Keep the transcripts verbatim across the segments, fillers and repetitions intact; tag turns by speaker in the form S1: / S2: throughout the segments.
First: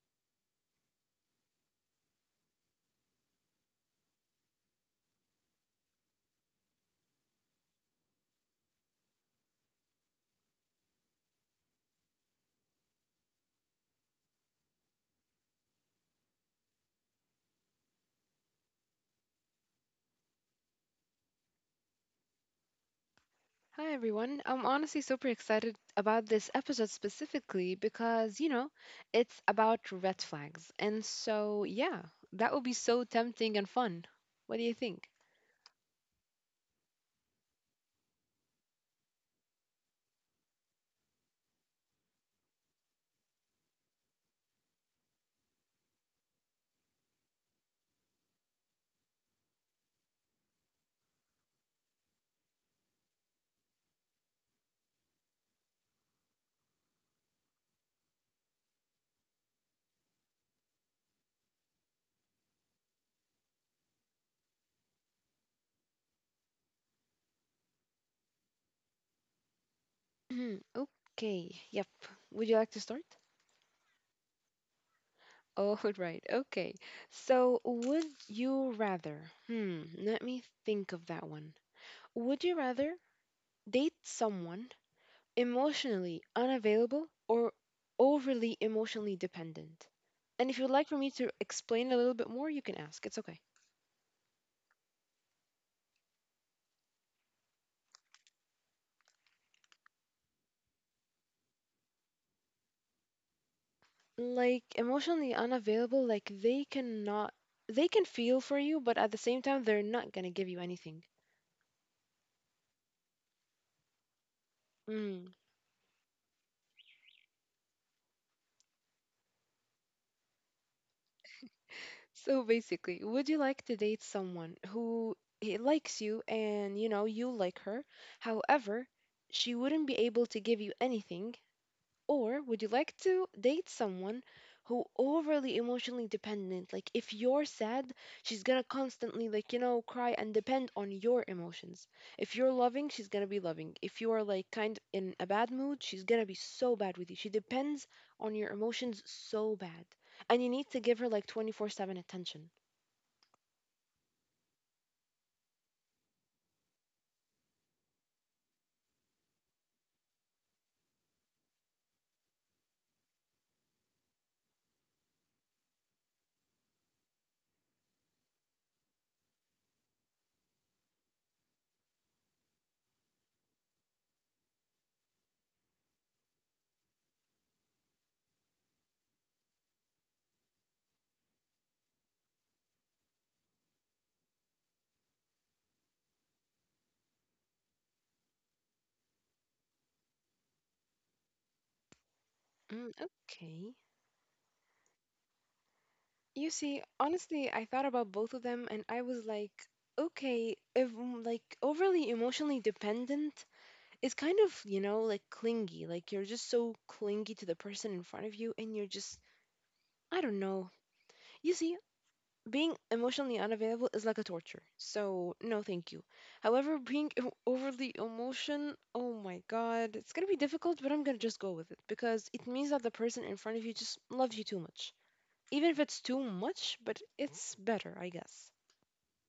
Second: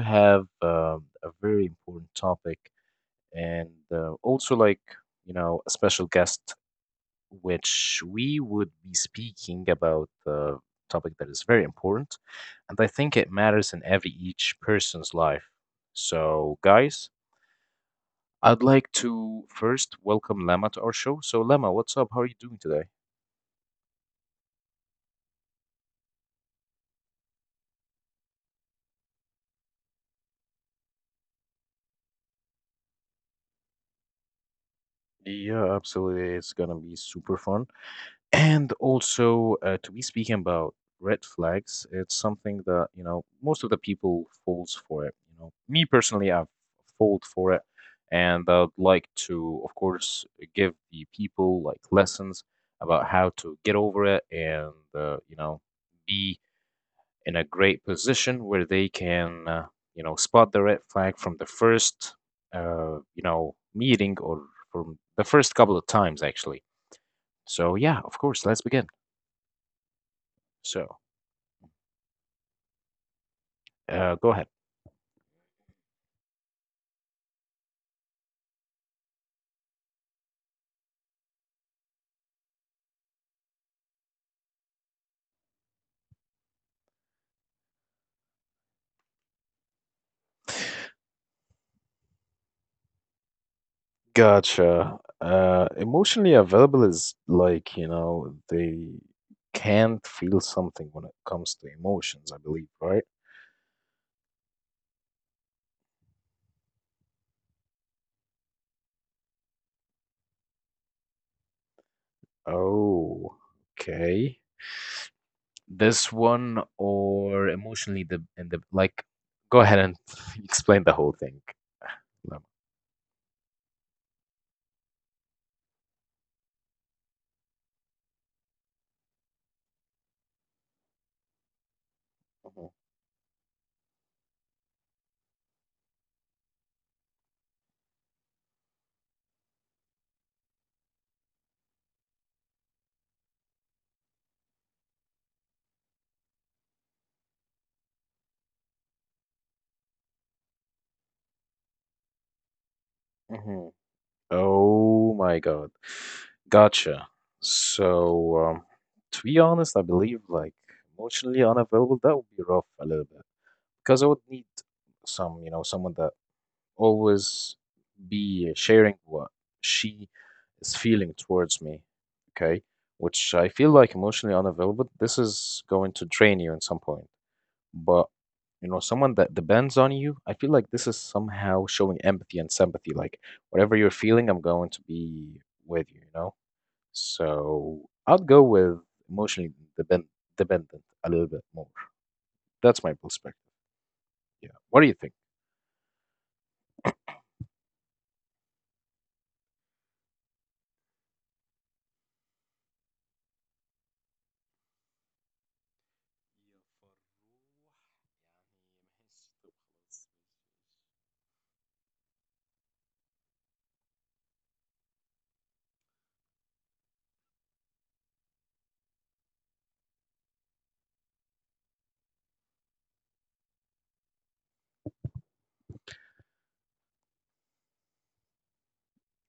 S1: have um a very important topic, and uh, also like you know a special guest, which we would be speaking about the topic that is very important, and I think it matters in every each person's life. So, guys, I'd like to first welcome Lama to our show. So, Lama, what's up? How are you doing today?
S2: Hi everyone. I'm honestly super excited about this episode specifically because, you know, it's about red flags. And so, yeah, that would be so tempting and fun. What do you think?
S1: Yeah, absolutely. It's gonna be super fun. And also, uh, to be speaking about red flags, it's something that, you know, most of the people falls for it. You know, me personally, I've falled for it, and I'd like to, of course, give the people like lessons about how to get over it and, uh, you know, be in a great position where they can, uh, you know, spot the red flag from the first, uh, you know, meeting or from the first couple of times, actually. So, yeah, of course, let's begin. So,
S2: Okay. Yep. Would you like to start?
S1: uh, go ahead.
S2: Oh, right. Okay. So, would you rather? Hmm, let me think of that one. Would you rather date someone emotionally unavailable or overly emotionally dependent. And if you'd like for me to explain a little bit more, you can ask. It's okay.
S1: Gotcha. Uh, emotionally available is like, you know, they can't feel something when it comes to emotions, I believe, right?
S2: Like emotionally unavailable, like they cannot they can feel for you, but at the same time they're not going to give you anything.
S1: Oh, okay.
S2: Mm.
S1: This one or emotionally the in the like go ahead and explain the whole thing.
S2: So
S1: Lama.
S2: basically, would you like to date someone who he likes you and you know you like her? However, she wouldn't be able to give you anything. Or
S1: Mhm.
S2: would you like to date someone who overly emotionally dependent? Like if you're sad, she's gonna constantly like, you know, cry and depend on your emotions. If you're loving, she's gonna be loving. If you're like kind in a bad mood, she's gonna be so bad with you. She depends on your emotions so bad. And you need to give her like twenty-four seven attention.
S1: hmm Oh my God. Gotcha. So, um, to be honest, I believe like emotionally unavailable, that would be rough a little bit because I would need some, you know, someone that always be sharing what she is feeling towards me, okay? Which I feel like emotionally unavailable, this is going to drain you at some point. But, you know, someone that depends on you, I feel like this is somehow showing empathy and sympathy. Like, whatever you're feeling, I'm going to be with you, you know? So I'd go with emotionally depend dependent a little bit more. That's my
S2: Mm,
S1: perspective.
S2: okay.
S1: Yeah. What do you think?
S2: You see, honestly, I thought about both of them and I was like, okay, if mm, like overly emotionally dependent, it's kind of, you know, like clingy, like you're just so clingy to the person in front of you, and you're just, I don't know, you see, being emotionally unavailable is like a torture, so no thank you. However, being em- overly emotion, oh my god, it's gonna be difficult, but I'm gonna just go with it because it means that the person in front of you just loves you too much. Even if it's too much, but it's better, I guess.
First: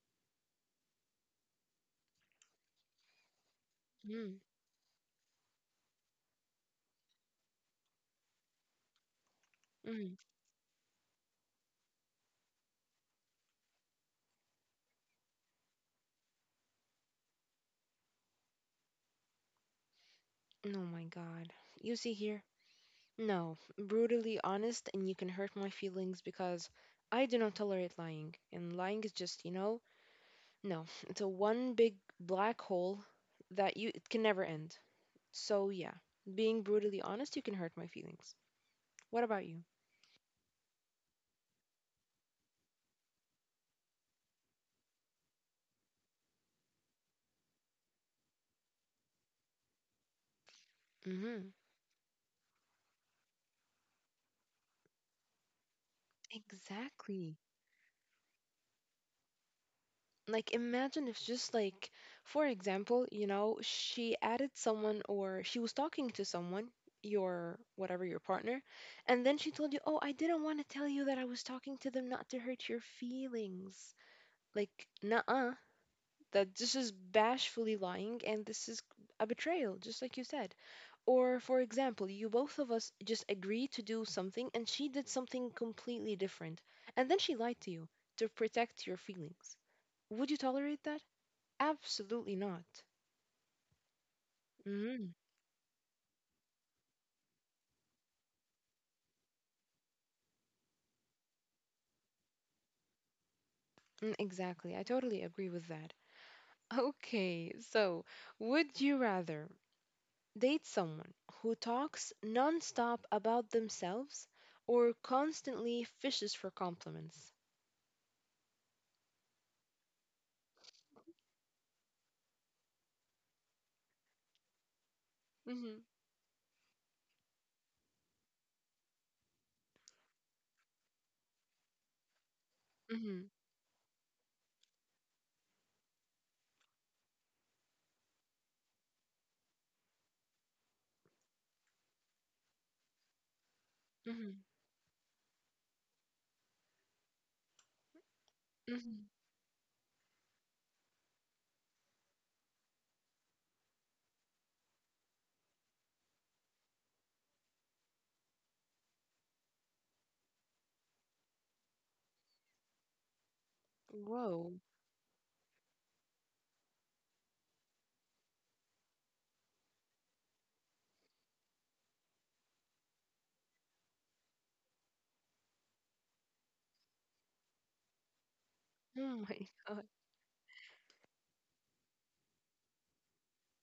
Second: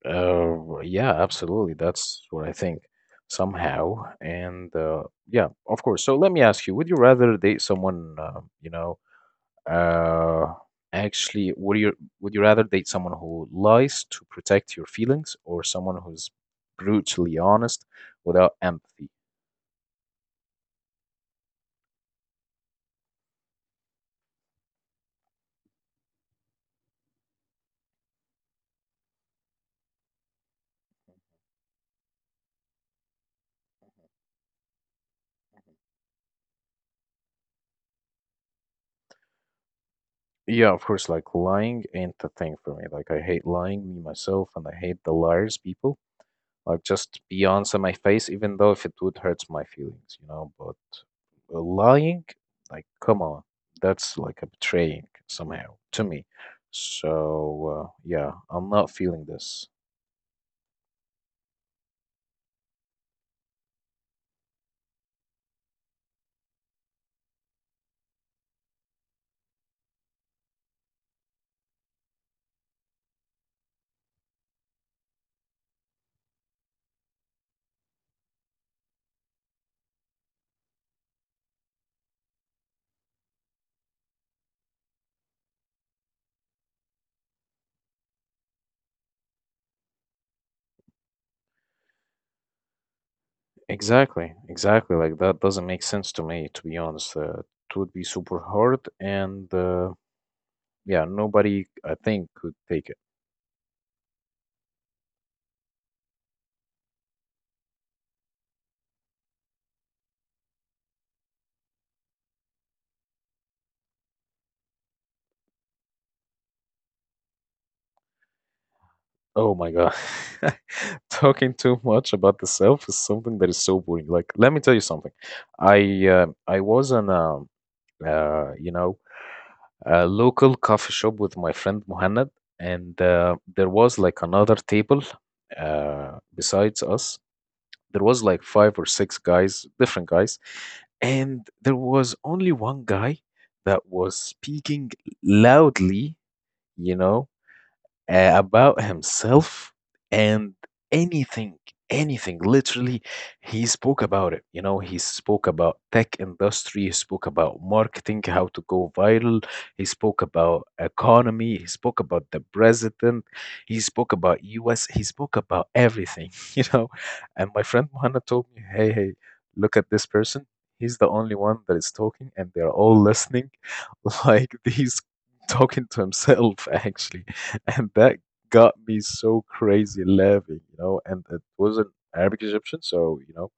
S1: Uh, yeah, absolutely. That's what I think somehow.
S2: mm,
S1: And uh, yeah, of course. So let me ask you: would you rather date someone, uh, you know,
S2: mm.
S1: uh, actually, would you would you rather date someone who lies to protect your feelings or someone who's brutally honest without empathy?
S2: Oh my god, you see here, no, brutally honest, and you can hurt my feelings because I do not tolerate lying. And lying is just, you know, no, it's a one big black hole that you it can never end. So yeah, being brutally honest, you can hurt my feelings. What about you?
S1: Yeah, of course. Like lying ain't the thing for me. Like I hate lying, me myself, and I hate the liars people. Like just be honest in my face, even though if it would hurt my feelings, you know. But
S2: Mm-hmm.
S1: uh, lying, like come on, that's like a betraying somehow to me.
S2: Exactly.
S1: So uh, yeah, I'm not feeling this.
S2: Like, imagine if just like, for example, you know, she added someone or she was talking to someone, your, whatever, your partner, and then she told you, "Oh, I didn't want to tell you that I was talking to them not to hurt your feelings." Like, nuh-uh, that this is bashfully lying and this is a betrayal, just like you said. Or, for example, you, both of us just agreed to do something and she did something completely different, and then she lied to you to protect your feelings. Would you tolerate that? Absolutely not.
S1: Exactly, exactly.
S2: Mhm.
S1: Like that doesn't make sense to me, to be honest. Uh, it would be super hard, and uh, yeah, nobody I think could take.
S2: mm Exactly. I totally agree with that. Okay, so would you rather date someone who talks nonstop about themselves or constantly fishes for compliments?
S1: Oh my God. Talking too much about the self is something that is so boring. Like, let me tell you something.
S2: Mm-hmm.
S1: I uh, I was in a uh, you know a local coffee shop with my friend Muhannad, and
S2: Mm-hmm.
S1: uh, there was like another table uh, besides us. There was like five or six guys, different guys, and there was only one guy that was
S2: Mm-hmm.
S1: speaking loudly. You know, uh, about
S2: Mm-hmm.
S1: himself and anything anything literally he spoke about it. You know he spoke about tech industry, he spoke about marketing, how to go viral, he spoke about economy, he spoke about the president, he spoke about
S2: Whoa.
S1: us, he spoke about everything. you know and my friend Mohanna told me, "Hey, hey, look at this person, he's the only one that is talking and they're all listening." Like he's talking to himself, actually, and that got me
S2: Oh my
S1: so
S2: God.
S1: crazy laughing, you know. And it wasn't Arabic Egyptian, so you know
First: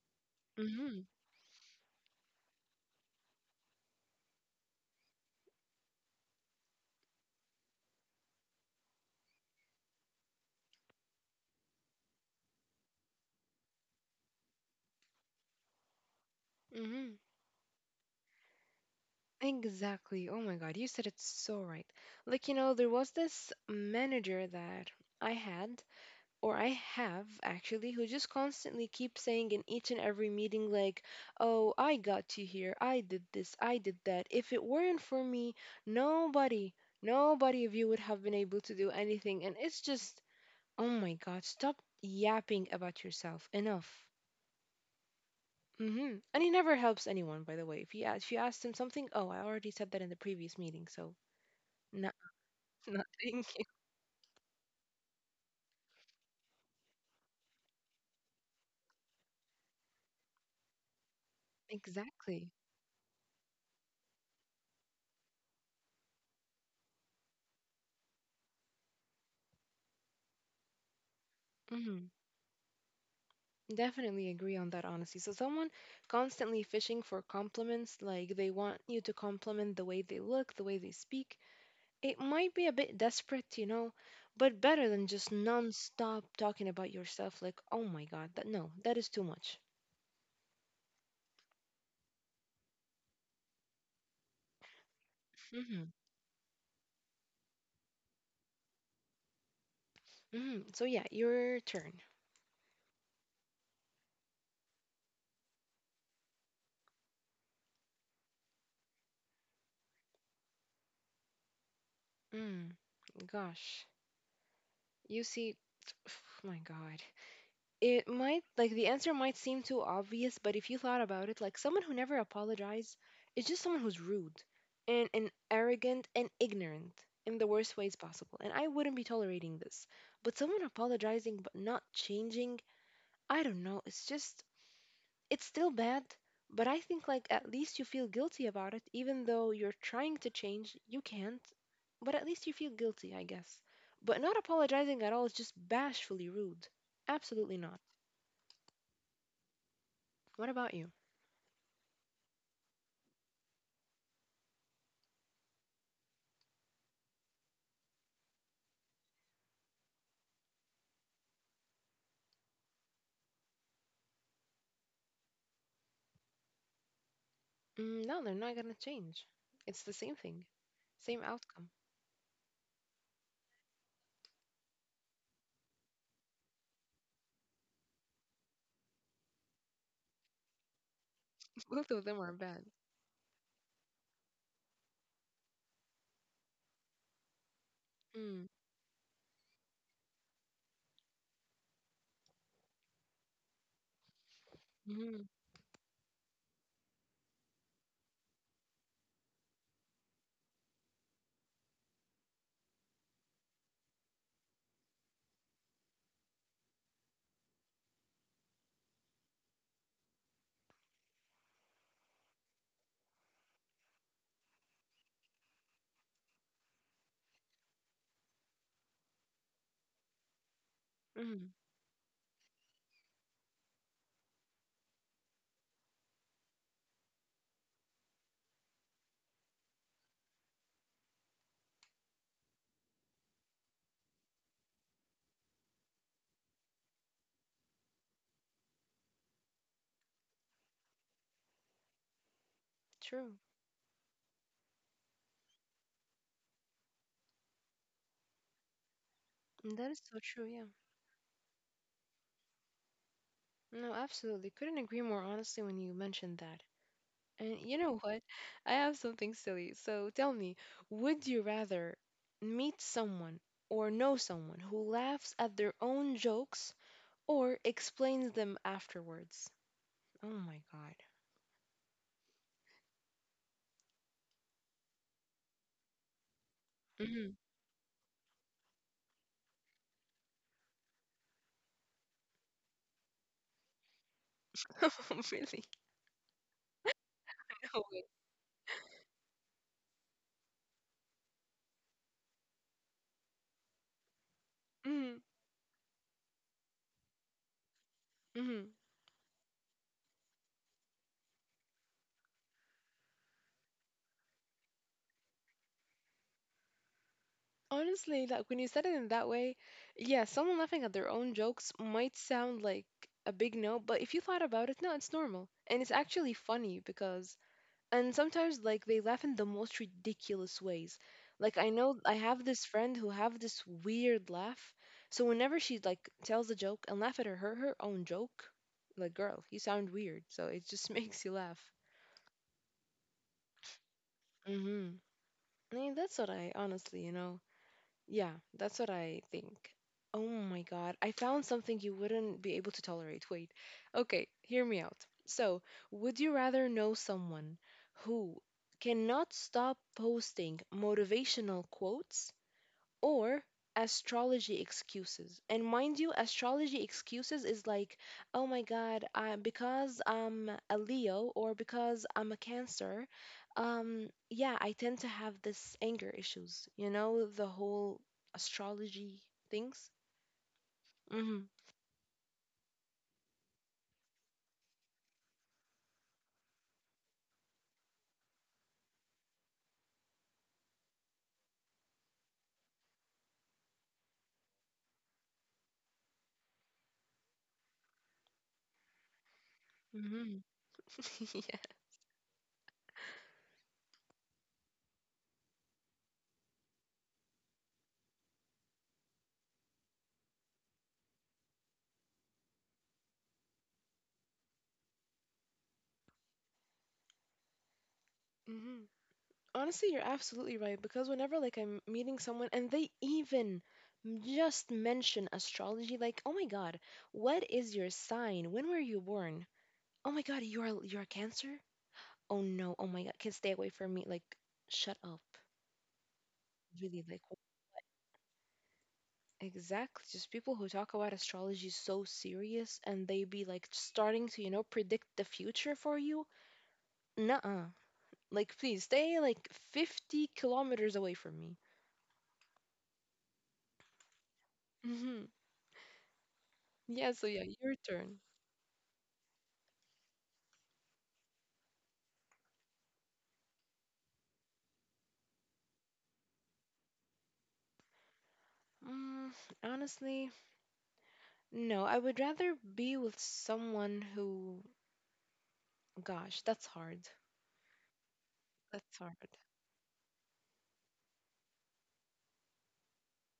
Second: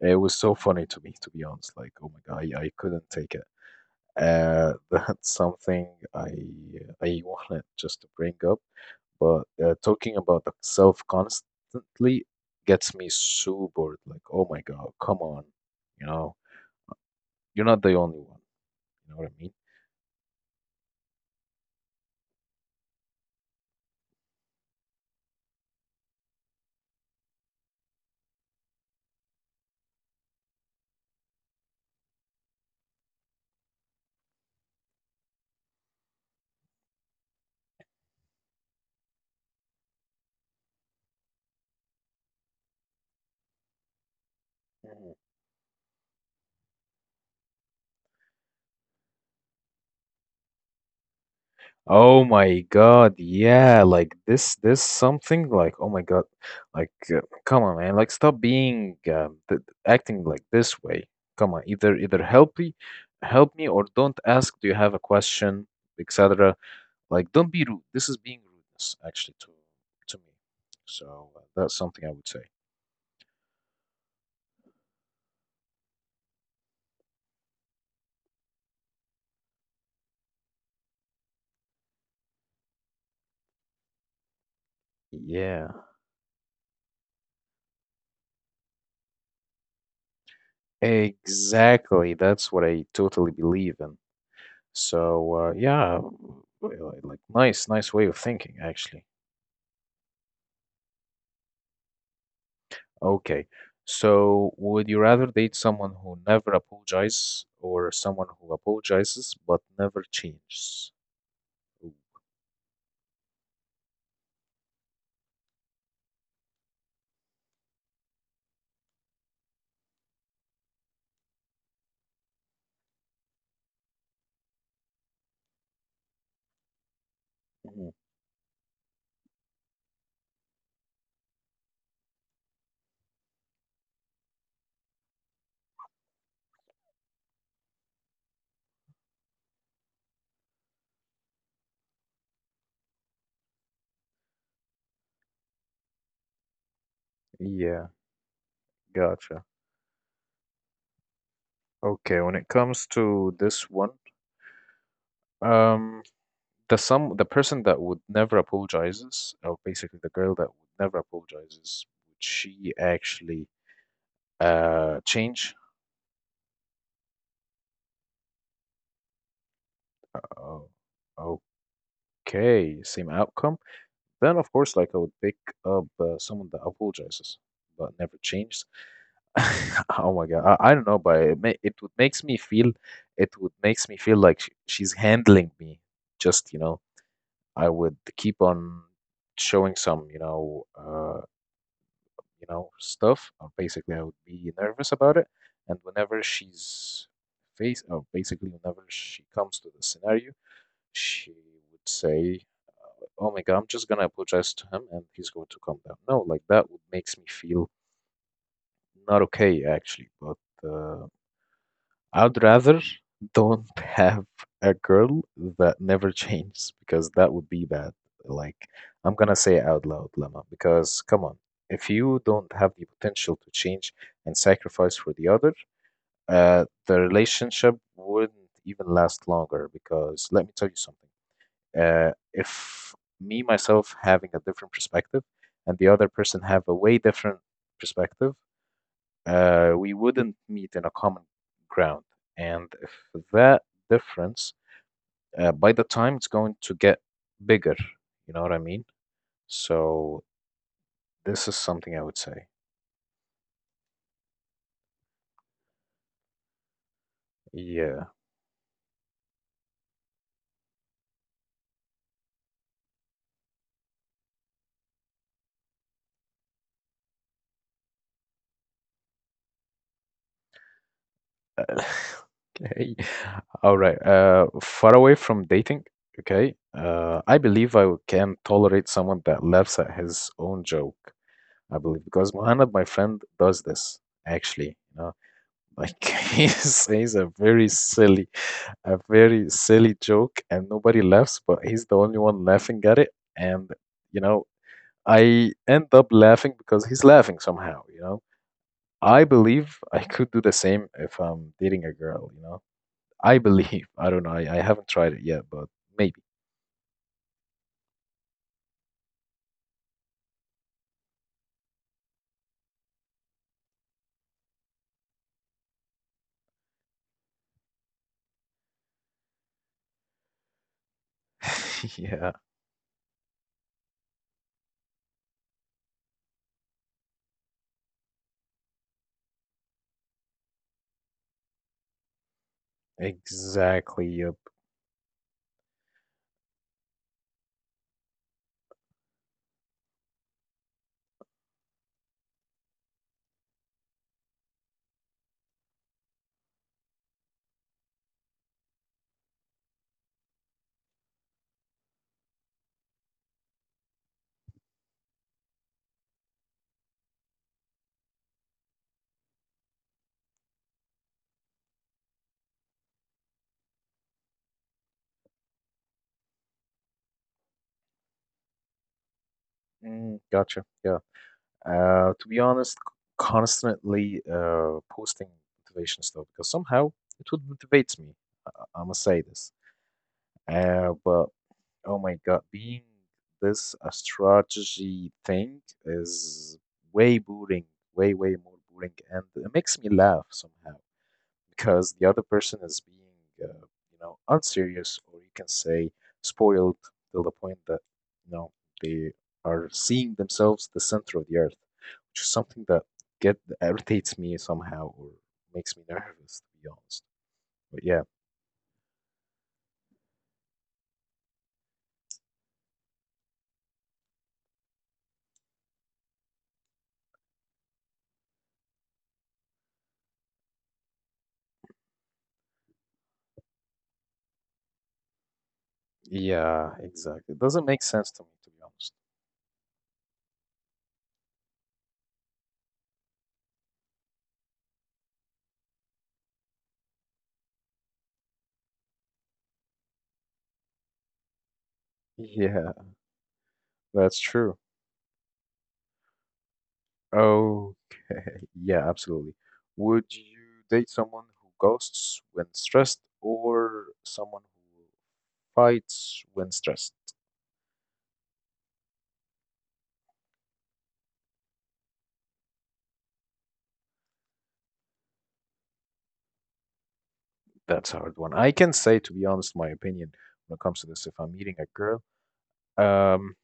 S1: it was so funny
S2: Mm-hmm.
S1: to me, to be honest. Like oh my God, I, I couldn't take it. Uh, that's something I I wanted just to bring up, but uh, talking about the self constantly gets me so bored. Like oh my God, come on, you know
S2: Mm-hmm.
S1: you're not the only one. You know what I mean?
S2: Exactly. Oh my God. You said it so right. Like, you know, there was this manager that I had or I have actually, who just constantly keep saying in each and every meeting, like, oh, I got you here. I did this. I did that. If it weren't for me, nobody, nobody of you would have been able to do anything. And it's just, oh my God, stop yapping about yourself. Enough.
S1: Mhm.
S2: hmm And he never helps anyone, by the way. If you, a- if you asked him something, oh, I already said that in the previous meeting, so not,
S1: Oh my
S2: not
S1: God,
S2: thank you.
S1: yeah, like this this something like oh my God, like uh, come on man, like stop being um, th acting like this way. Come on, either either
S2: Exactly.
S1: help me, help me or don't ask, do you have a question, et cetera. Like don't be rude. This is being rudeness actually to to me. So uh, that's something I would say.
S2: Definitely agree on that, honestly. So, someone constantly fishing for compliments, like they want you to compliment the way they look, the way they speak, it might be a bit desperate, you know, but better than just
S1: Yeah.
S2: non-stop talking about yourself, like, oh my God, that no, that is too much.
S1: Exactly. That's what I totally believe in. So, uh,
S2: hmm
S1: yeah, uh, like nice, nice way of thinking, actually.
S2: hmm So, yeah, your turn.
S1: Okay. So, would you rather date someone who never apologizes or someone who apologizes but never changes? Ooh.
S2: Mm, gosh, you see, oh my God. It might, like, the answer might seem too obvious, but if you thought about it, like, someone who never apologizes is just someone who's rude and, and arrogant and ignorant in the worst
S1: Mhm.
S2: ways possible. And I wouldn't be tolerating this. But someone apologizing but not changing, I don't know. It's just, it's still bad, but I think, like, at least you feel guilty about it, even though you're trying to change, you can't. But at least you feel guilty, I guess. But not apologizing at all is just bashfully rude. Absolutely not.
S1: Yeah, gotcha.
S2: What about you?
S1: Okay, when it comes to this one, um, the some the person that would never apologizes, or basically the girl that would never apologizes, would she actually Uh, change.
S2: Mm, no, they're not gonna change. It's the same thing,
S1: Oh,
S2: same outcome.
S1: okay, same outcome. Then, of course, like I would pick up uh, someone that apologizes but never changes. Oh my God, I, I don't know, but it, ma it would
S2: Both of
S1: makes
S2: them are
S1: me
S2: bad.
S1: feel, it would makes me feel like sh she's handling me. Just, you know, I would keep
S2: Mm,
S1: on showing some, you know, uh, you know, stuff. Or basically, I would be nervous about
S2: hmm
S1: it, and whenever she's face, or basically whenever she comes to the scenario. She would say, "Oh my God, I'm just gonna apologize to him and he's going to calm down." No, like that would makes me feel not okay actually. But uh, I'd rather don't have a girl that never changes because that would be bad. Like I'm gonna say it out loud, Lemma, because come on,
S2: hmm
S1: if you don't have the potential to change and sacrifice for the other, uh, the relationship wouldn't even last longer because let me tell you something. uh, if me myself having a different perspective and the other person have a way different perspective, uh, we wouldn't meet in a common ground. And if
S2: True.
S1: that difference, uh, by the time it's going to get bigger, you know what I mean?
S2: Mm, That is so
S1: So
S2: true, yeah.
S1: this is something I would say.
S2: No, absolutely. Couldn't agree more honestly when you mentioned that. And you know
S1: Yeah.
S2: what? I have something silly. So tell me, would you rather meet someone or know someone who laughs at their own jokes or explains them afterwards? Oh my God.
S1: Uh, Okay. All right. Uh, far away from dating. Okay. Uh,
S2: Mm-hmm.
S1: I believe I can tolerate someone that laughs at his own joke. I believe, because Muhannad, my friend, does this actually. You know,
S2: Really?
S1: like he says a very
S2: No
S1: silly, a very silly joke, and nobody laughs, but he's the only one laughing at it. And you know,
S2: way.
S1: I end up laughing because he's laughing somehow. You know,
S2: Mm-hmm.
S1: I believe I could do the same if I'm dating a girl. You know, I believe. I don't know. I, I haven't tried it yet, but maybe.
S2: Honestly, like when you said it in that way, yeah, someone laughing at their own jokes might sound like a big no, but if you thought about it, no, it's normal. And it's actually funny because, and sometimes like they laugh in the most ridiculous ways. Like I know I
S1: Yeah,
S2: have this friend who have this weird laugh. So whenever she like tells a joke and laugh at her her, her own joke, like girl, you sound weird. So it just makes you laugh.
S1: exactly. Yep.
S2: Mm-hmm. I mean, that's what I honestly, you know, yeah, that's what I think. Oh my God, I found something you wouldn't be able to tolerate. Wait. Okay, hear me out. So, would you rather know someone who cannot stop posting motivational quotes or astrology excuses. And mind you, astrology excuses is like, oh my God, I, because I'm a Leo or because I'm a Cancer, um, yeah, I tend to have this anger issues. You know, the whole astrology things.
S1: Mm, gotcha. Yeah.
S2: Mm-hmm.
S1: Uh, to be honest, c- constantly uh, posting motivation stuff because somehow it would motivate me. I, I must say this. Uh, but oh my God, being this a strategy thing is way boring, way, way more boring, and it makes me laugh
S2: Mm-hmm.
S1: somehow
S2: Yeah.
S1: because the other person is being, uh, you know, unserious, or you can say spoiled till the point that, you know, they are seeing themselves the center of the earth, which is something that get irritates me somehow or makes me nervous, to be honest. But yeah,
S2: Mm-hmm. Honestly, you're absolutely right because whenever like I'm meeting someone and they even m- just mention astrology, like, oh my God, what is your sign? When were you born? Oh my god, you are you're a cancer? Oh no, oh my god, kids stay away from me. Like, shut up.
S1: yeah,
S2: Really, like
S1: exactly. It doesn't make sense to me, to be honest.
S2: exactly. Just people who talk about astrology so serious and they be like starting to, you know, predict the future for you. Nuh-uh. Like please stay like fifty kilometers away from me.
S1: Yeah, that's true.
S2: Mm-hmm. Yeah, so yeah,
S1: Oh,
S2: your turn.
S1: yeah, absolutely. Would you date someone who ghosts when stressed or someone fights when stressed?
S2: Mm, honestly, no. I would rather be with someone who, gosh, that's hard.
S1: That's a hard one. I can say,
S2: That's
S1: to
S2: hard.
S1: be honest, my opinion when it comes to this. If I'm meeting a girl, um,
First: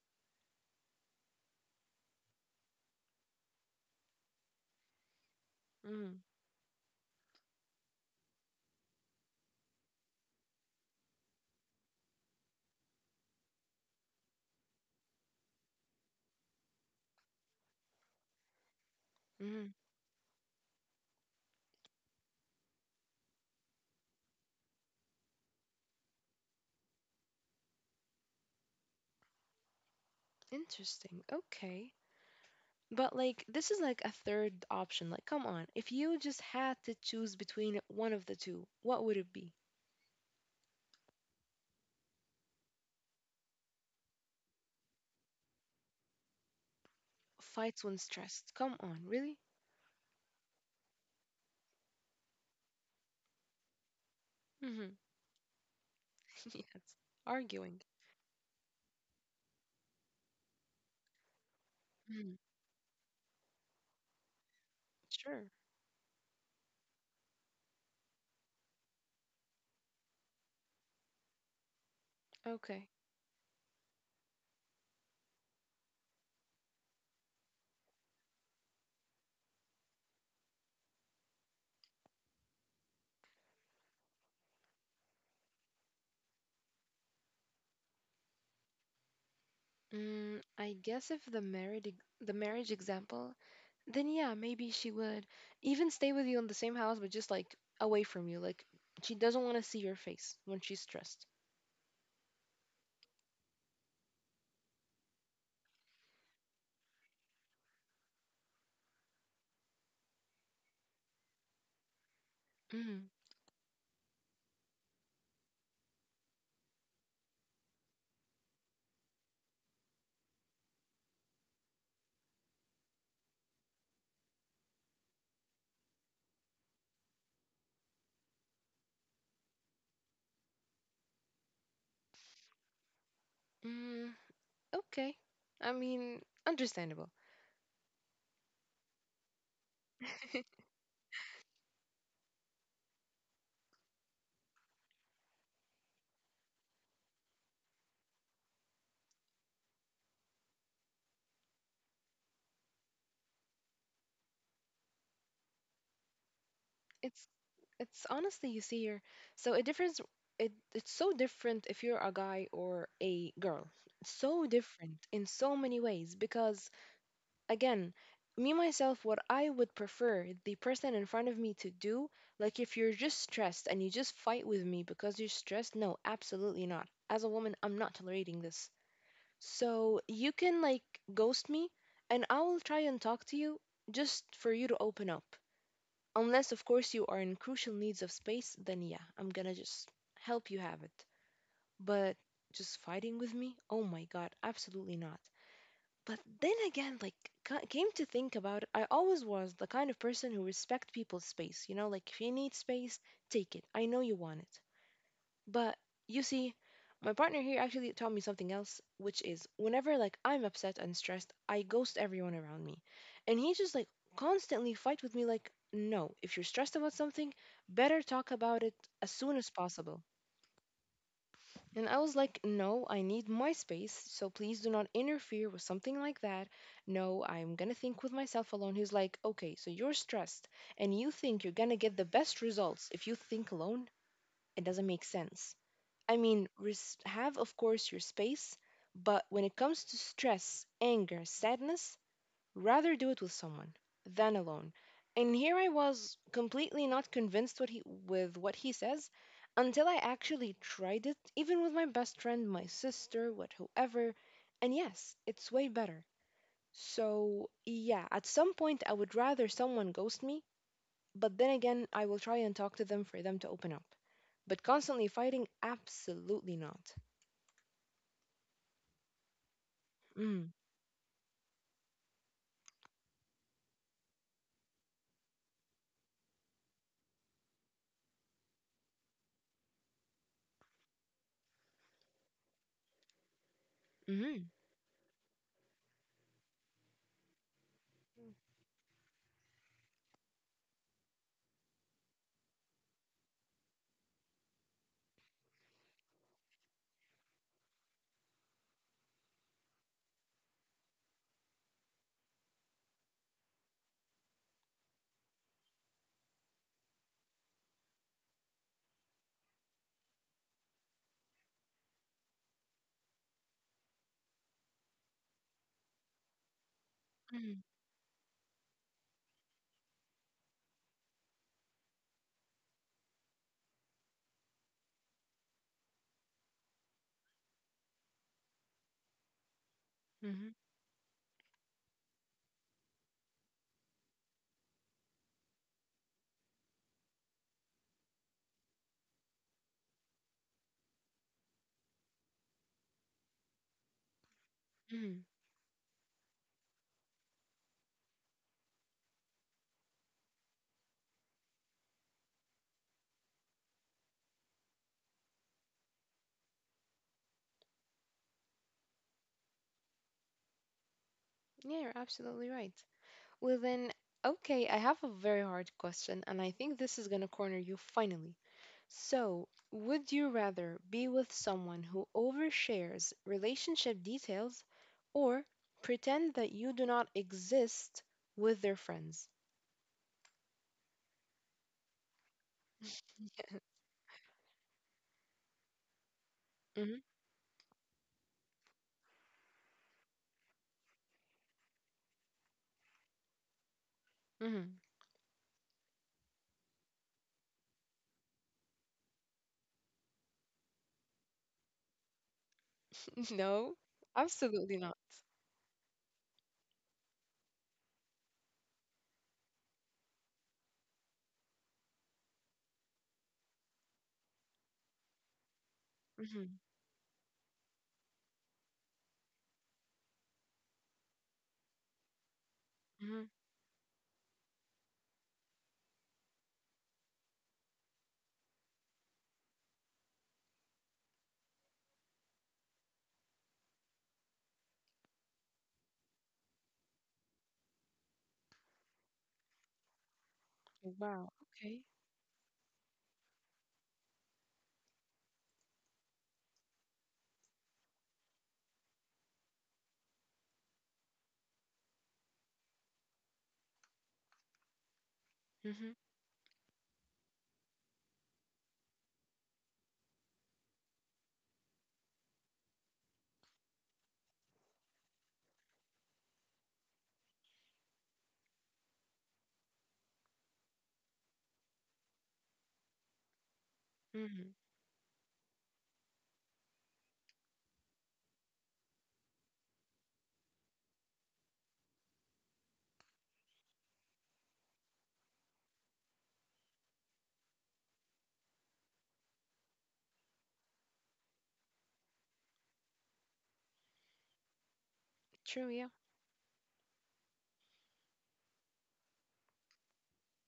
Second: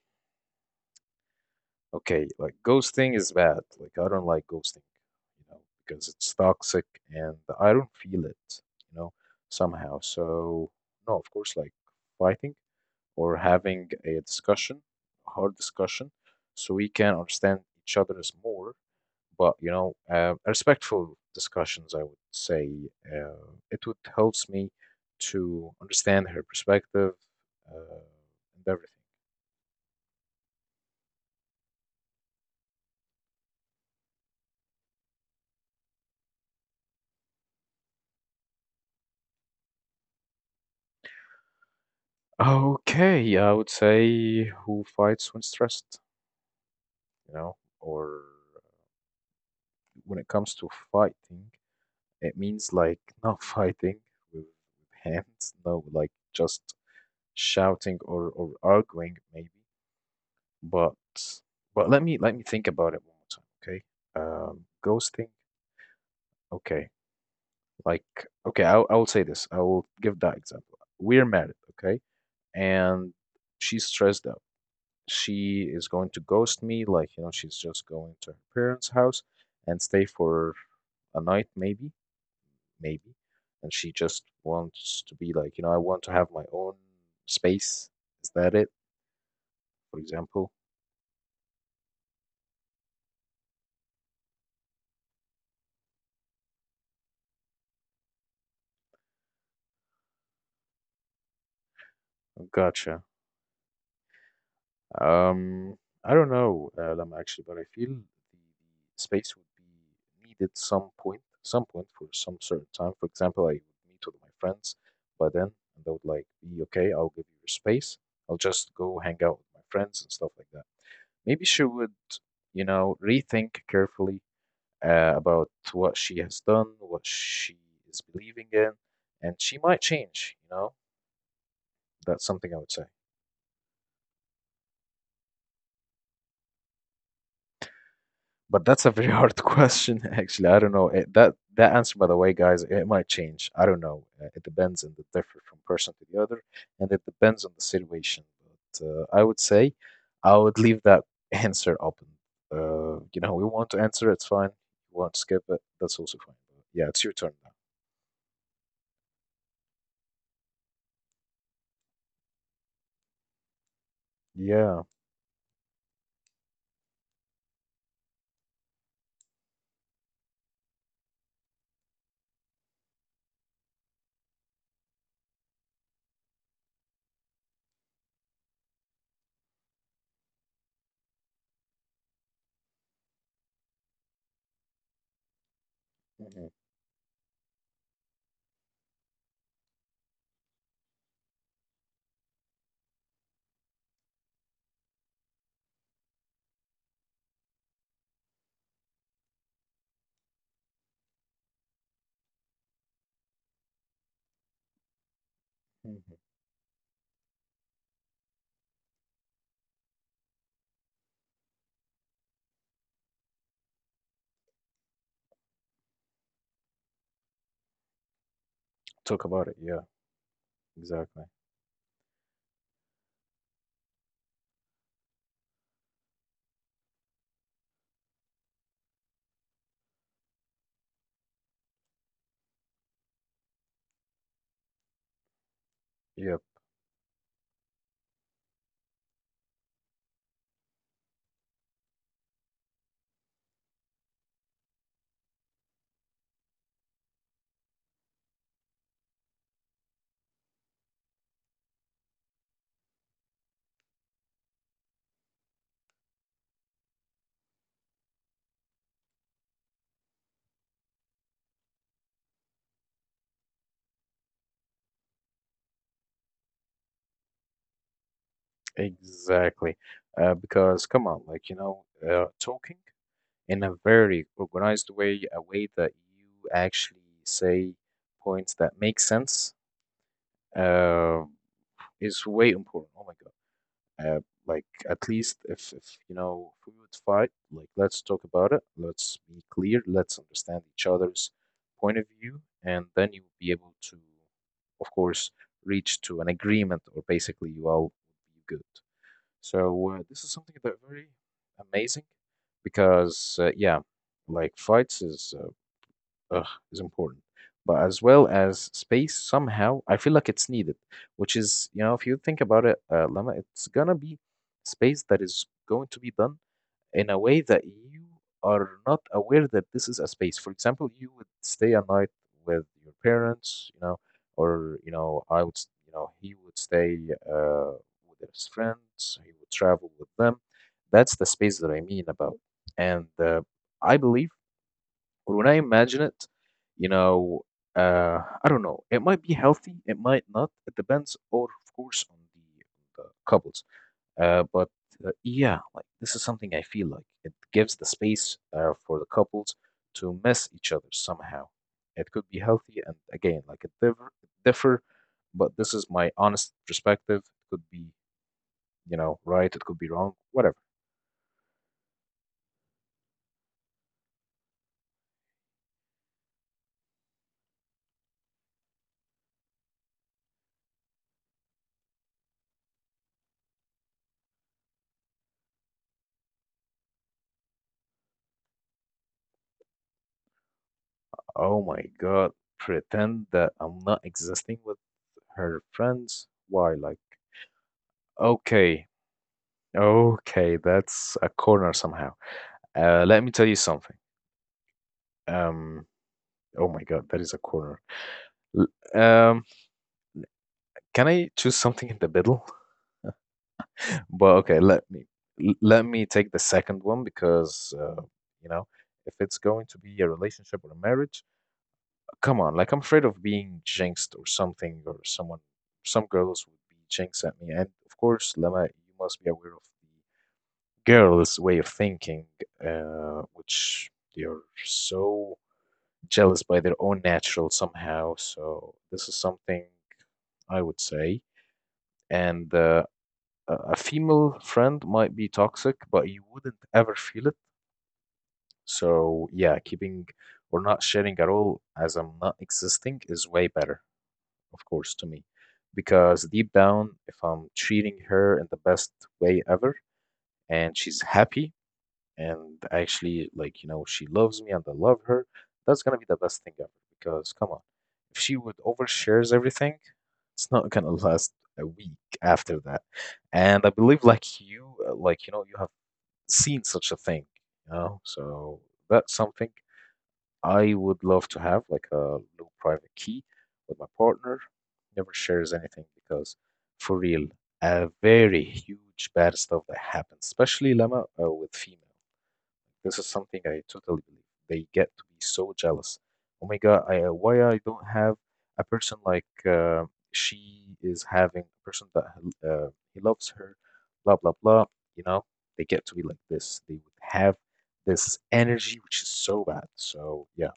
S1: okay, like ghosting is bad. Like I don't like ghosting, you know, because
S2: Mm,
S1: it's toxic and I don't feel it, you know, somehow. So no, of course, like fighting or having a discussion, hard discussion, so we can understand each other's more. But
S2: mm.
S1: you know, uh, respectful discussions, I would say, uh, it would helps me to understand her perspective, uh, and everything.
S2: Interesting. Okay. But like this is like a third option. Like come on, if you just had to choose between one of the two, what would it be?
S1: Okay, I would say who fights when stressed, you know,
S2: Fights when
S1: or
S2: stressed. Come on, really?
S1: when it comes to fighting, it means like not fighting with
S2: Mm-hmm.
S1: hands, no, like
S2: Yes.
S1: just
S2: Arguing.
S1: shouting or or arguing maybe. But but let me let
S2: Mhm.
S1: me think about it one more time, okay? Um, ghosting
S2: Sure.
S1: Okay. Like, okay, I, I will say this. I will give that example. We're married, okay?
S2: Okay.
S1: And she's stressed out. She is going to ghost me, like, you know, she's just going to her parents' house and stay for a night, maybe, maybe. And she just wants to be like, you know, I want to have my own space. Is that it, for
S2: Mm,
S1: example?
S2: I guess if the married ex- the marriage example, then yeah, maybe she would even stay with you in the same house, but just like away from you. Like she doesn't want to see your face when she's stressed.
S1: Gotcha. Um, I don't know, uh, Lam, actually, but I feel the space would be needed some point, some point for some certain time. For
S2: Mm.
S1: example, I would meet with my friends, but then and they would like be okay. I'll give you your space. I'll just go hang out with my friends and stuff like that. Maybe she would, you know, rethink carefully uh, about what she has done, what she is believing in, and she might change. You know, that's something I would say.
S2: Mm, okay. I mean, understandable.
S1: But that's a very hard question, actually. I don't know. It, that that answer, by the way, guys, it might change. I don't know. Uh, It depends and it differs from person to the other, and it depends on the situation. But uh, I would say I would leave that answer open. Uh, you know, we want to answer, it's fine. We want to skip it, that's also fine. But yeah, it's your
S2: It's
S1: turn now.
S2: It's honestly, you see here, so a difference. It, it's so different if you're a guy or a girl. It's so
S1: Yeah.
S2: different in so many ways because, again, me myself, what I would prefer the person in front of me to do, like if you're just stressed and you just fight with me because you're stressed, no, absolutely not. As a woman, I'm not tolerating this. So you can like ghost me and I will try and talk to you just for you to open up.
S1: Mhm,
S2: Unless, of course, you are in crucial needs of space, then yeah, I'm gonna just help you have it. But just fighting with me? Oh my god, absolutely not. But then again, like, ca- came to think about it, I always was the kind of person who respect people's space. You know, like, if you need space, take it. I know you want it. But
S1: mhm.
S2: you see, my partner here actually taught me something else, which is whenever like I'm upset and stressed, I ghost everyone around me. And he just like constantly fight with me like, "No, if you're stressed about something, better talk about it as
S1: Talk
S2: soon
S1: about
S2: as
S1: it. Yeah,
S2: possible."
S1: exactly.
S2: And I was like, "No, I need my space, so please do not interfere with something like that. No, I'm going to think with myself alone." He's like, "Okay, so you're stressed and you think you're going to get the best results if you think alone? It doesn't make sense." I
S1: Yeah,
S2: mean, res- have, of course, your space, but when it comes to stress, anger, sadness, rather do it with someone than alone. And here I was completely not convinced what he, with what he says until I actually tried it, even with my best friend, my sister, what whoever. And yes, it's way better. So, yeah, at some point I would rather someone ghost me, but then again, I will try and talk to them for them to open up. But constantly fighting, absolutely not.
S1: exactly. Uh,
S2: Mm,
S1: because come on, like you know, uh, talking in a very organized way, a way that you actually say points that make sense, uh, is way important. Oh my God. Uh,
S2: mm,
S1: like at least if, if you know if we would fight, like let's talk about it, let's be clear, let's understand each other's point of view, and then you will be able to, of course, reach to an agreement, or basically you all would be good. So uh, this is something that very amazing because uh, yeah, like flights is uh, ugh, is important, but as well as space somehow I feel like it's needed, which is, you know, if you think about it, uh, Lama, it's gonna be space that is going to be done in a way
S2: mm,
S1: that you are not aware that this is a space. For example, you would stay a night with your parents, you know, or you know, I would, s- you know, he would stay uh, with his friends. He would travel with them.
S2: mm,
S1: That's the space that I mean about. And uh, I believe, or when I imagine it, you know, uh, I don't know. It might be healthy. It might not. It depends, or of course, on the, the couples. Uh, but uh,
S2: mm.
S1: yeah, like this is something I feel like it gives the space uh, for the couples to miss each other somehow. It could be healthy, and again, like it differ, differ, but this is my honest perspective. It could be, you know, right, it could be wrong, whatever.
S2: Yeah, you're absolutely right. Well, then, okay, I have a very hard question, and I think this is gonna corner you finally. So, would you rather be with someone who overshares relationship details, or pretend that you do not exist with their friends?
S1: Oh my God, pretend that I'm not existing with her friends. Why? Like,
S2: Hmm.
S1: okay, okay, that's a corner somehow. Uh, let me tell you something.
S2: Hmm.
S1: Um, oh my God, that is a corner. L um, can I choose something in the middle?
S2: No,
S1: But okay, let
S2: absolutely not.
S1: me l- let me take the second one because uh, you know, if it's going to be a relationship or a marriage, come on, like I'm afraid of being jinxed or something, or someone, some girls would
S2: Hmm.
S1: be jinxed at me. And of course, Lama, you must be aware of the girls' way of thinking, uh,
S2: Hmm.
S1: which they are so jealous by their own natural somehow. So this is something I would say. And uh, a a female friend might be toxic, but you wouldn't ever feel it. So yeah, keeping or not sharing at
S2: Wow.
S1: all
S2: Okay.
S1: as I'm not existing is way better, of course, to me. Because deep down, if I'm treating her in the best way ever and she's happy, and actually like you know she loves me and I love her, that's gonna
S2: Hmm.
S1: be the best thing ever because come on, if she would overshares everything, it's not gonna last a week after that. And I believe like you uh, like you know you have seen such a thing, you know, so that's something I would love to have like a little private key with my partner.
S2: Hmm.
S1: Never shares anything because for real, a very huge bad stuff that happens, especially Lama uh, with females. This is something I totally believe. They get to be so jealous. Oh my God, I, uh, why I don't have a person like uh, she is having a person that uh, he loves her, blah blah blah. You know, they
S2: True,
S1: get to
S2: yeah.
S1: be like this. They would have this energy, which is so bad. So yeah,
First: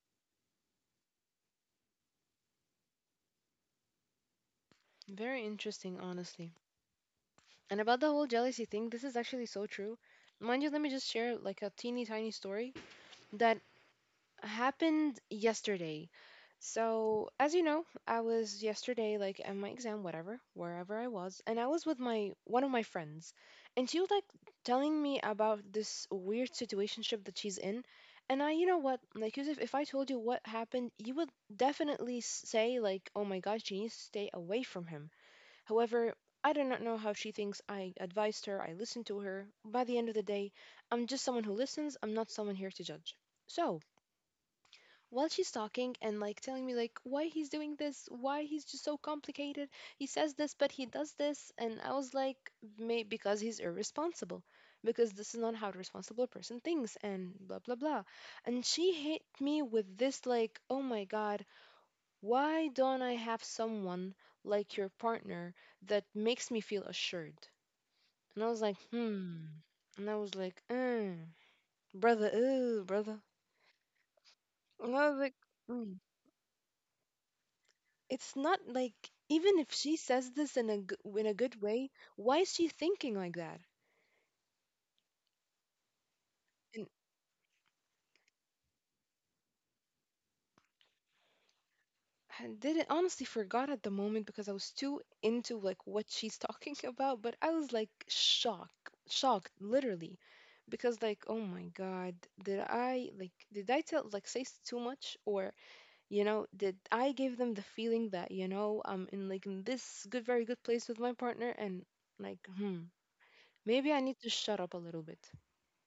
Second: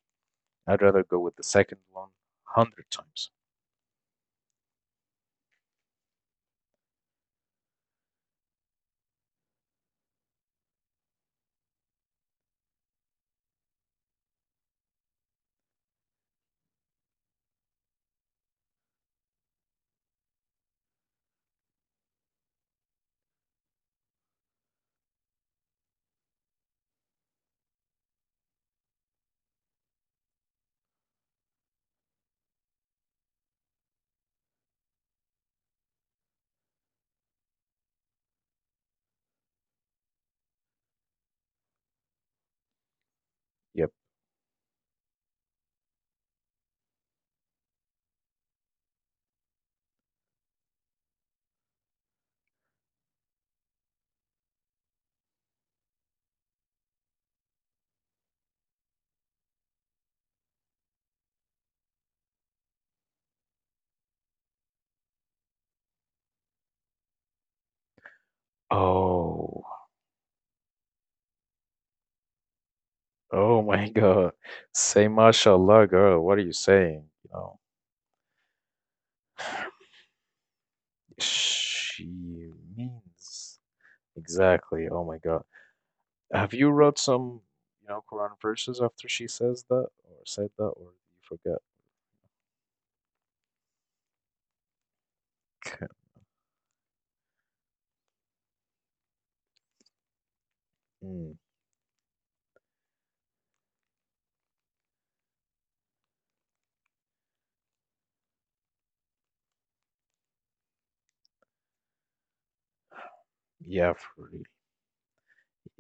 S1: I'd rather go with the second one hundred times.
S2: Very interesting, honestly. And about the whole jealousy thing, this is actually so true. Mind you, let me just share like a teeny tiny story that happened yesterday. So, as you know, I was yesterday like at my exam, whatever, wherever I was, and I was with my one of my friends, and she was like telling me about this weird situationship that she's in. And I, you know what, like Yusuf, if I told you what happened, you would definitely s- say like, "Oh my God, she needs to stay away from him." However, I do not know how she thinks. I advised her, I listened to her. By the end of the day, I'm just someone who listens. I'm not someone here to judge. So,
S1: Yep.
S2: while she's talking and like telling me like why he's doing this, why he's just so complicated, he says this but he does this, and I was like, may because he's irresponsible, because this is not how a responsible person thinks, and blah blah blah. And she hit me with this like, oh my god, why don't I have someone like your partner that makes me feel assured? And I was like, hmm.
S1: Oh,
S2: And I was like, mm, brother, ooh, brother.
S1: oh my God.
S2: And I
S1: Say
S2: was like,
S1: mashallah,
S2: mm.
S1: girl. What are you saying? You know.
S2: It's not like, even if she says this in a g- in a good way, why is
S1: She
S2: she thinking like that?
S1: means exactly. Oh my God. Have you wrote some, you know, Quran verses after she says that or said that, or you forget?
S2: I didn't honestly forgot at the moment because I was too into like what she's talking about, but I was like shocked, shocked literally, because like
S1: Mm,
S2: oh my god, did I like did I tell like say s- too much, or you know did I give them the feeling that you know I'm in like in this good very good place with my partner and like hmm maybe
S1: yeah,
S2: I need to
S1: for real.
S2: shut up a little bit.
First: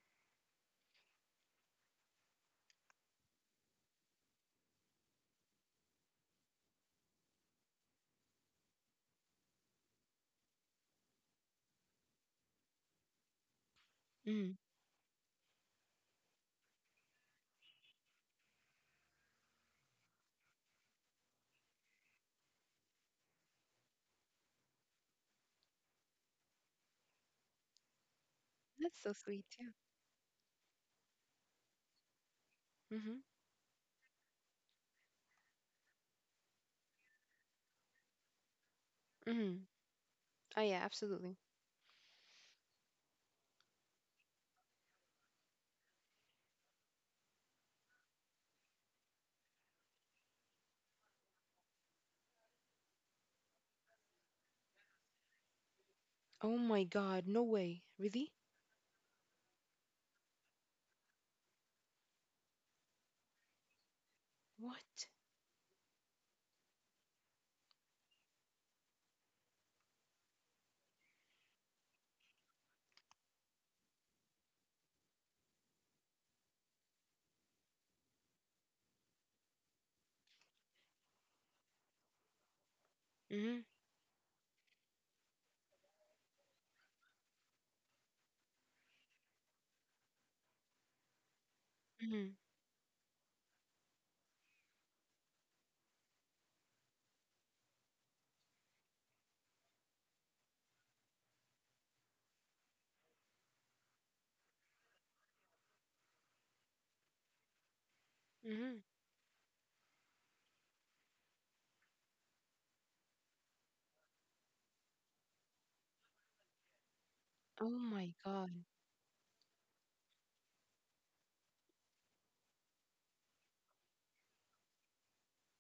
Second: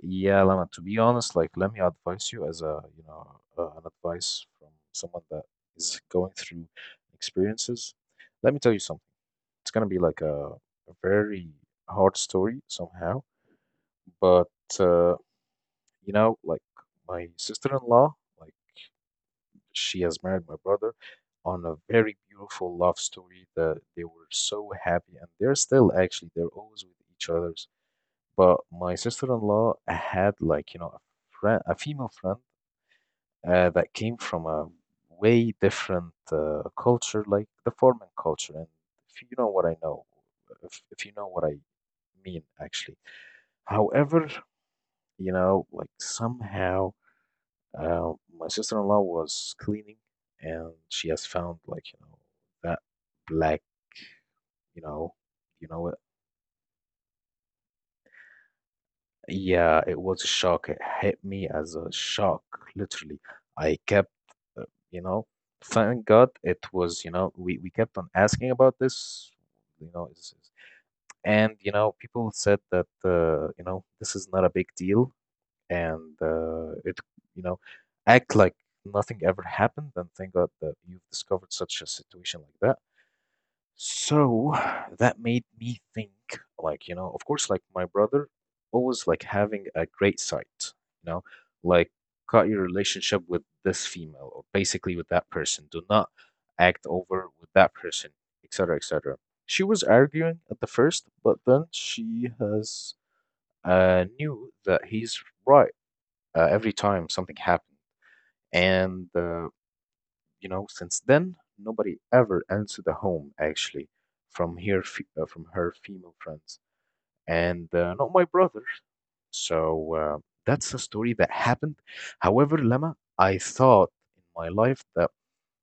S1: Yeah, Lama, to be honest, like, let me advise you as a, you know, uh, an advice from someone that is going through experiences. Let me tell you something. It's gonna be like a, a very hard story somehow, but
S2: Mm,
S1: uh, you know, like my sister-in-law, like she has married my brother on a very beautiful love story that they were so happy and they're still actually they're always with each others, but my
S2: that's so sweet. Yeah.
S1: sister-in-law had, like, you know, a friend, a female friend
S2: Mhm.
S1: uh, that came from a way different uh, culture, like the foreign culture. And if you know
S2: Mhm.
S1: what I know,
S2: Oh yeah,
S1: if, if you know
S2: absolutely.
S1: what I mean, actually, however, you know, like somehow uh, my sister-in-law was cleaning, and she has found, like, you know, that black, you know, you know what?
S2: Oh my god, no way. Really?
S1: Yeah, it was a shock. It hit me as a shock, literally. I kept, uh, you
S2: What?
S1: know, thank God it was, you know, we we kept on asking about this, you know, is, is- and you know, people said that uh, you know, this is not a big deal, and uh, it you know act like nothing ever happened, and thank God that you've discovered such a situation like that. So that made me think, like, you know, of course, like my brother always like having a great sight, you know, like
S2: Mhm,
S1: cut your relationship with this female or basically with that person, do not act over with that person, etc, etc. She was arguing at the first, but then she has uh knew that he's right, uh, every time something happened.
S2: mhm.
S1: And uh, you know, since then, nobody ever answered the home actually from her, fe- uh, from her female friends
S2: Oh
S1: and uh, not
S2: my
S1: my brother.
S2: God.
S1: So uh, that's a story that happened. However, Lama, I thought in my life that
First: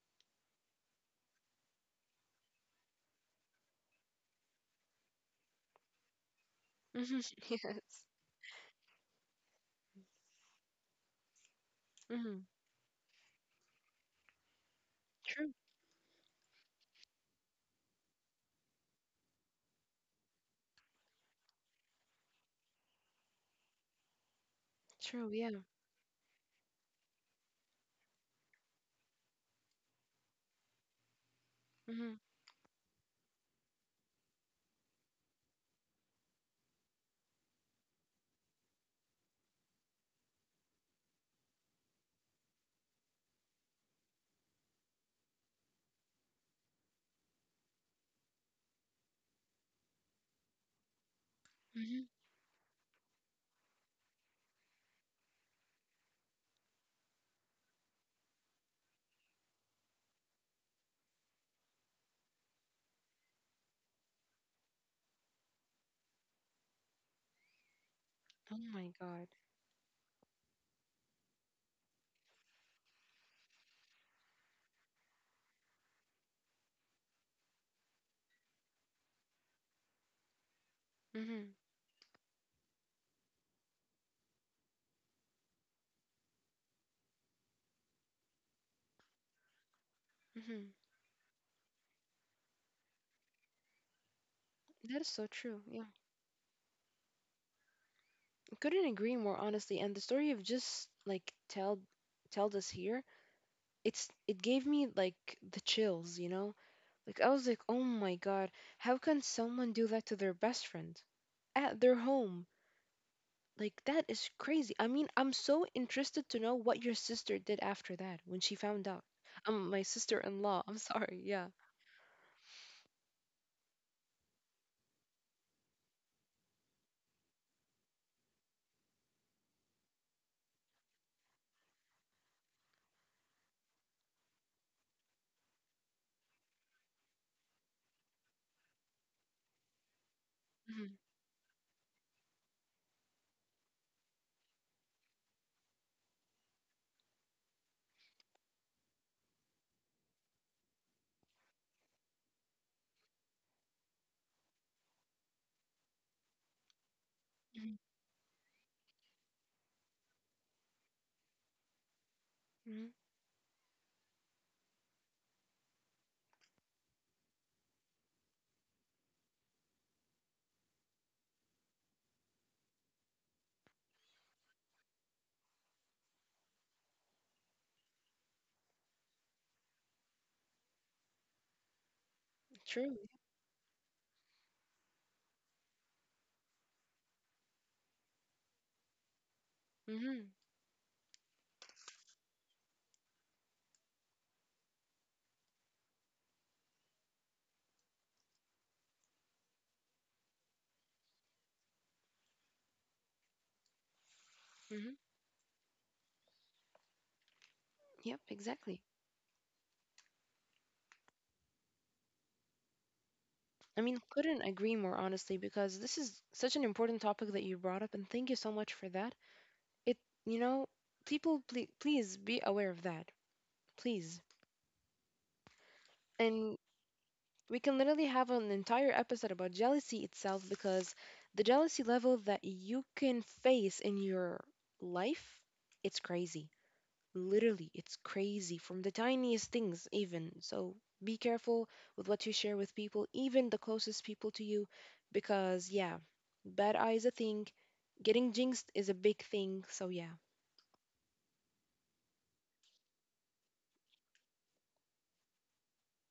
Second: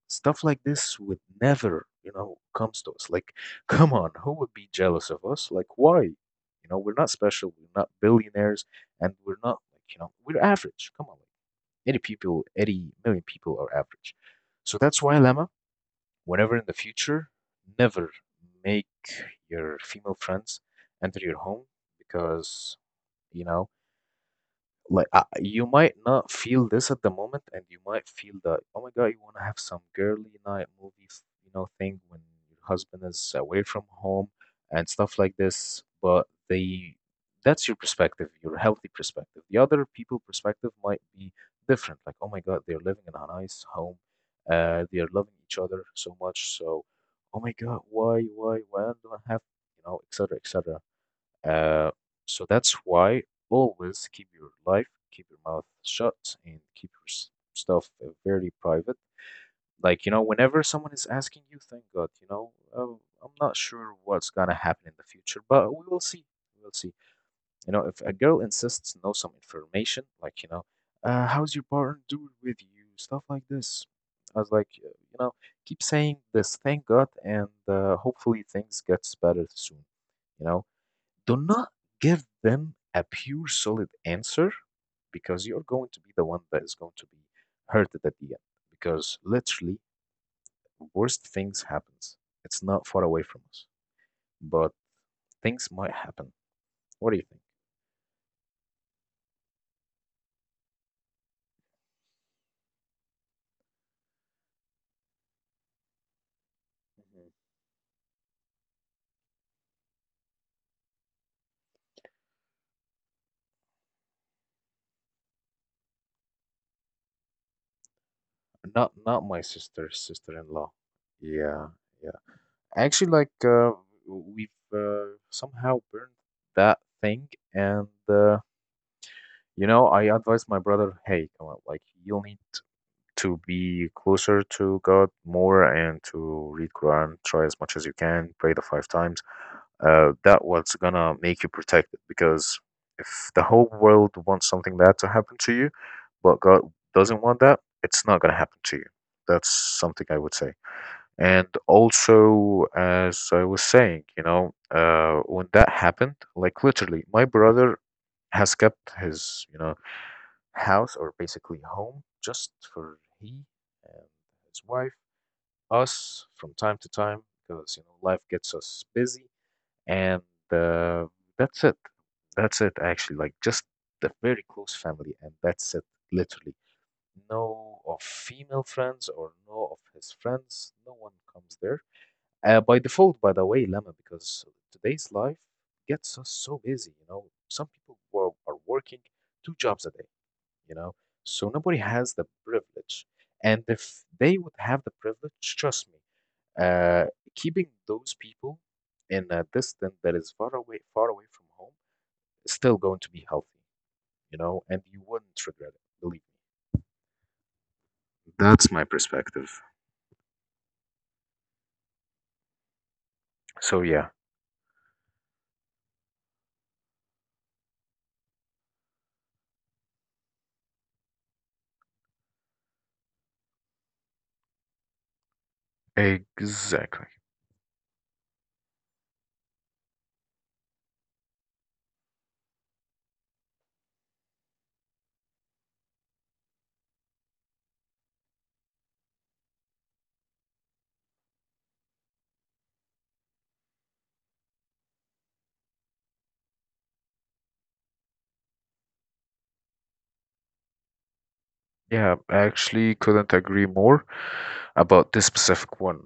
S1: stuff like this would never, you know, comes to us. Like, come on, who would be jealous of us? Like, why? You know, we're not
S2: Hmm.
S1: special. We're not
S2: Yes.
S1: billionaires, and we're not like, you know, we're average. Come on. Like, eighty
S2: Mhm.
S1: people, eighty million people are average. So that's why, Lama,
S2: True.
S1: whenever in the future, never make your female friends enter your home because, you know, like I,
S2: True. Yeah.
S1: you might not feel this at the moment, and you might feel that, oh my god, you want to have some girly night movie, you know, thing when
S2: Mhm.
S1: your husband is away from home and stuff like this. But they that's your perspective, your healthy perspective. The other people perspective might be different, like, oh my god, they're living in a nice home, uh they are loving each other so much. So, oh my god, why why why don't I have, you know, et cetera, et cetera. Uh,
S2: Mhm.
S1: so that's why always keep your life, keep your mouth shut, and keep your s- stuff uh, very private. Like, you know, whenever someone is asking you, thank God, you know, oh, I'm not sure what's gonna happen in the future, but we will see. We'll see. You know, if a girl
S2: Oh
S1: insists
S2: my
S1: to know
S2: God.
S1: some information, like, you know, uh, how's your partner doing with you, stuff like this. I was like, uh, you know, keep saying this, thank God, and uh, hopefully things gets better soon. You know, do
S2: Mhm.
S1: not give them a pure solid answer because you're going to be the one that is going to be hurted at the end, because literally
S2: Mhm.
S1: worst things happens, it's not far away from us, but
S2: That is so true.
S1: things
S2: Yeah.
S1: might happen. What do you think?
S2: I couldn't agree more honestly. And the story you've just like tell told us here, it's it gave me like the chills, you know? Like
S1: Mhm.
S2: I was like, "Oh my God, how can someone do that to their best friend at their home?" Like that is crazy. I mean, I'm so interested to know what your sister did after that when she found
S1: not
S2: out.
S1: not my
S2: Um, my
S1: sister
S2: sister-in-law.
S1: sister-in-law.
S2: I'm sorry. Yeah.
S1: Yeah, yeah, actually like uh, we've uh, somehow burned that thing. And uh, you know, I advised my brother, hey, come on, like you'll need to be closer to God more and to read Quran, try as much as you can, pray the five times. Uh, that what's
S2: Hmm.
S1: gonna make you protected, because if the whole world wants something bad to happen to you, but God doesn't want that, it's not gonna happen to you. That's something I would say. And also, as I was saying, you know, uh, when that happened, like literally, my brother has kept his, you know, house or basically home just
S2: Hmm.
S1: for he and his wife, us from time to time because you know life gets us busy, and uh, that's it. That's it actually. Like just the very close family, and that's it. Literally, no of female friends or no of his friends. No one comes there. Uh, by
S2: True.
S1: default, by the way, Lemma, because today's life gets us so busy. You know, some people who are, are working two jobs a day,
S2: Mm-hmm.
S1: you know? So nobody has the privilege. And if they would have the privilege, trust me, uh, keeping those people in a distance that is far away, far away from home, is still going to be healthy, you know, and
S2: Hmm.
S1: you wouldn't regret it, believe me.
S2: Yep.
S1: That's
S2: Exactly.
S1: my perspective.
S2: I
S1: So
S2: mean,
S1: yeah.
S2: couldn't agree more honestly because this is such an important topic that you brought up, and thank you so much for that. It, you know, people, please, please be aware of that, please. And
S1: Exactly.
S2: we can literally have an entire episode about jealousy itself because the jealousy level that you can face in your life, it's crazy. Literally, it's crazy from the tiniest things, even. So be careful with what you share with people, even the closest people to you, because yeah, bad eye is a thing. Getting jinxed is a big thing. So yeah.
S1: Yeah, I actually couldn't agree more about this specific one,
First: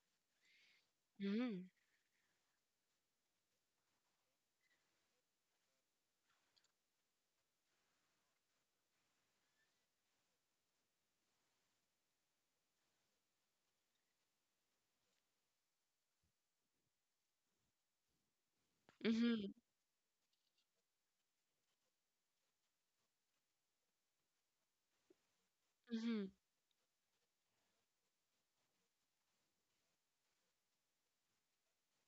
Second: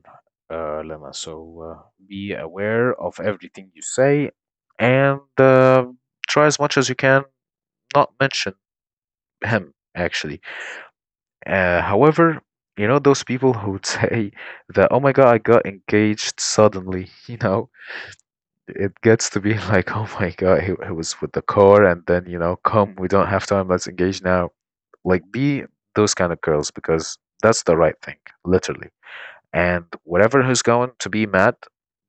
S1: uh, Lema. So
S2: Mm-hmm.
S1: uh, be aware of everything you say, and uh, try as much as you can not mention him, actually. Uh, however, you know, those people who would say that, oh my God, I got engaged suddenly, you know, it gets to
S2: Mm-hmm.
S1: be like, oh my God, he, he was with the car and then, you know, come, we don't have time, let's engage now, like be those
S2: Mm-hmm.
S1: kind of girls because that's the right thing, literally. And whatever who's going to be mad,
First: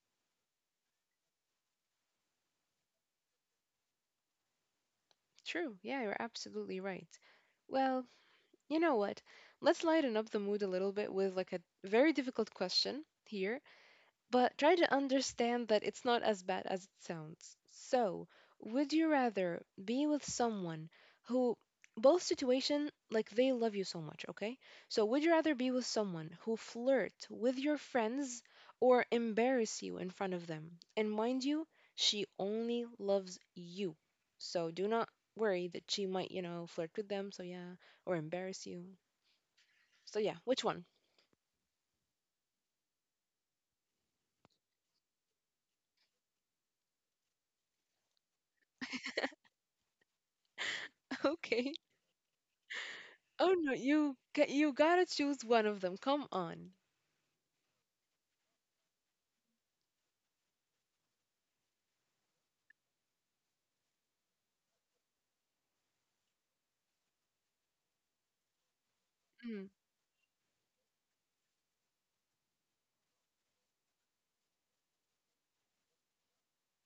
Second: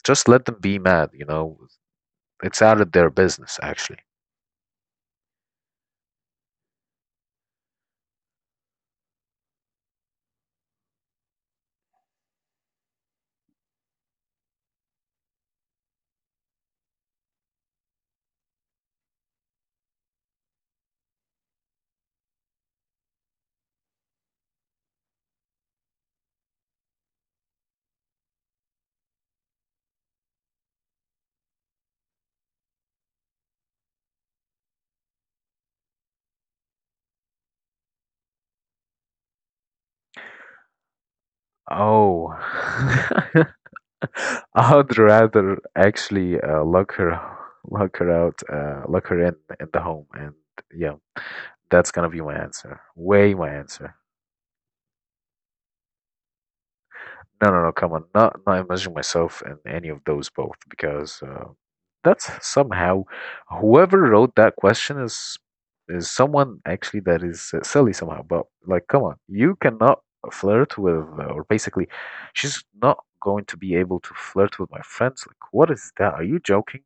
S1: just let them be mad, you know. It's out of their business, actually.
S2: True. Yeah, you're absolutely right. Well, you know what? Let's lighten up the mood a little bit with like a very difficult question here, but try to understand that it's not as bad as it sounds. So, would you rather be with someone who, both situation like they love you so much, okay? So, would you rather be with someone who flirt with your friends or embarrass you in front of them? And mind you, she only loves you. So, do not worry that she might, you know, flirt with them, so yeah, or embarrass you. So yeah, which one?
S1: Oh, I'd rather actually uh, lock her, lock her out, uh, lock her in in the home, and yeah,
S2: Okay.
S1: that's gonna be my answer. Way my
S2: Oh no,
S1: answer.
S2: you g- you gotta choose one of them. Come on.
S1: No, no, no, come on. Not not imagining myself in any of those both because uh, that's somehow whoever wrote that question is is someone actually that is uh, silly somehow. But like, come on, you cannot flirt with uh, or basically, she's not going to be able to flirt with my friends. Like, what is that? Are you joking?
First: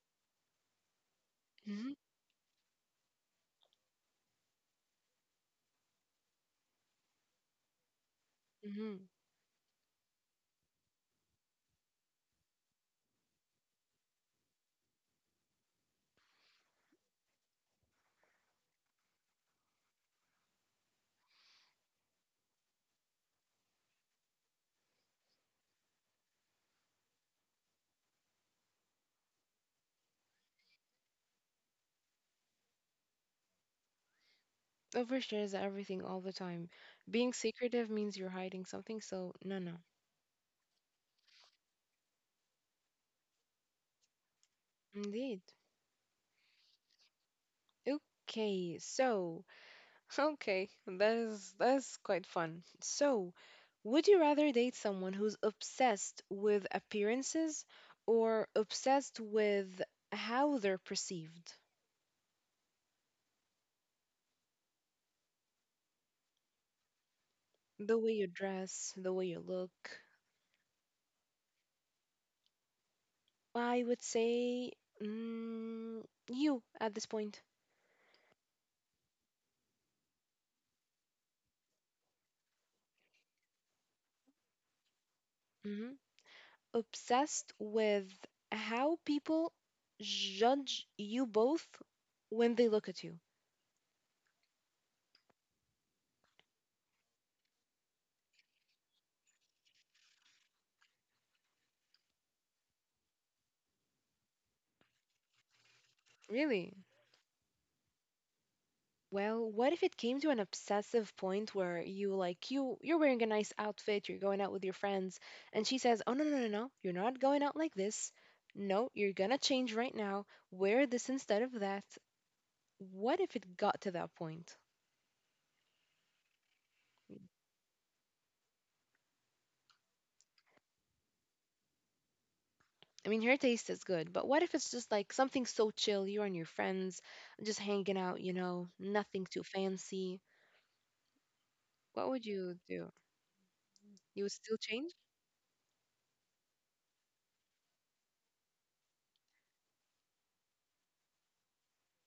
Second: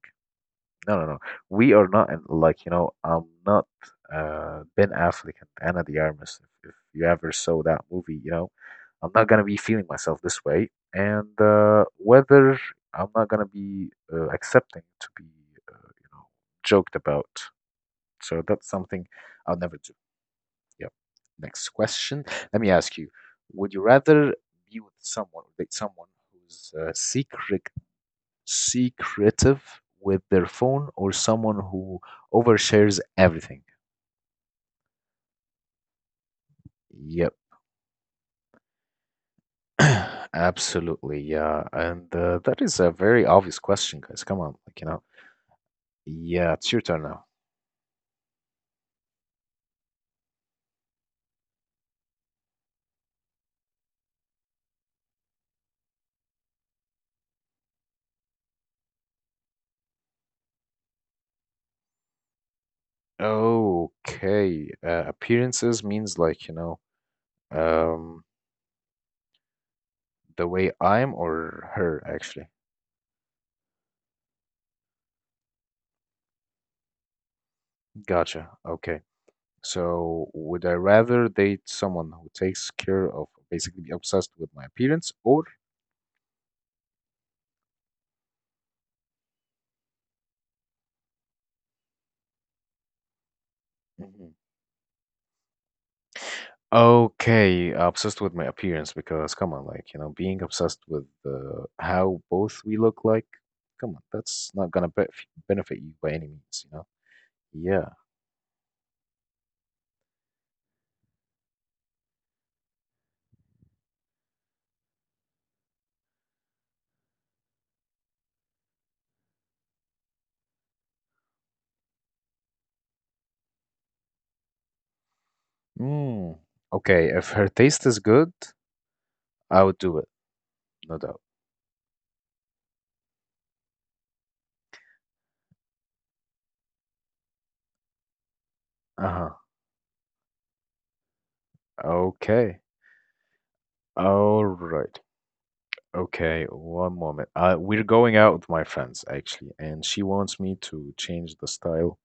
S1: No, no, no. We are
S2: Mm-hmm.
S1: not, and like, you know, I'm not uh, Ben Affleck and Anna de Armas. If, if you ever saw that movie, you know,
S2: Mm-hmm.
S1: I'm not gonna be feeling myself this way, and uh, whether I'm not gonna be uh, accepting to be, uh, you know, joked about. So that's something I'll never do. Yeah. Next question. Let me ask you: would you rather be with someone, date someone who's uh, secret, secretive with their phone or someone who overshares everything?
S2: Overshares are everything all the time. Being
S1: Yep,
S2: secretive means you're hiding something, so no, no.
S1: absolutely. Yeah, and uh, that is a very obvious question, guys. Come on, like, you know.
S2: Indeed.
S1: Yeah, it's your turn now.
S2: Okay, so okay, that is that's quite fun. So, would you rather date someone who's obsessed with appearances or obsessed with how they're perceived?
S1: Okay, uh, appearances means like, you know,
S2: The way
S1: um,
S2: you dress, the way you look.
S1: the way I'm or her, actually.
S2: I would say mm, you at this point.
S1: Gotcha. Okay. So, would I rather date someone who takes care of basically be obsessed with my appearance or
S2: Hmm. Obsessed with how people judge you both when they look at you.
S1: Mhm. Okay, obsessed with my appearance because come on, like, you know, being obsessed with uh, how both we look like, come on, that's not gonna be benefit you by any means, you
S2: Really?
S1: know? Yeah.
S2: Well, what if it came to an obsessive point where you like you you're wearing a nice outfit, you're going out with your friends, and she says, "Oh no, no, no, no. You're not going out like this. No, you're gonna change right now. Wear this instead of that." What if it got to that point?
S1: Mm. Okay, if her taste is good, I would do it, no doubt.
S2: I mean, her taste is good, but what if it's just like something so chill, you and your friends just hanging out, you know, nothing
S1: Uh-huh.
S2: too fancy? What would you
S1: Okay.
S2: do? You would
S1: All
S2: still change?
S1: right. Okay, one moment. Uh, we're going out with my friends actually, and she wants me to change the style,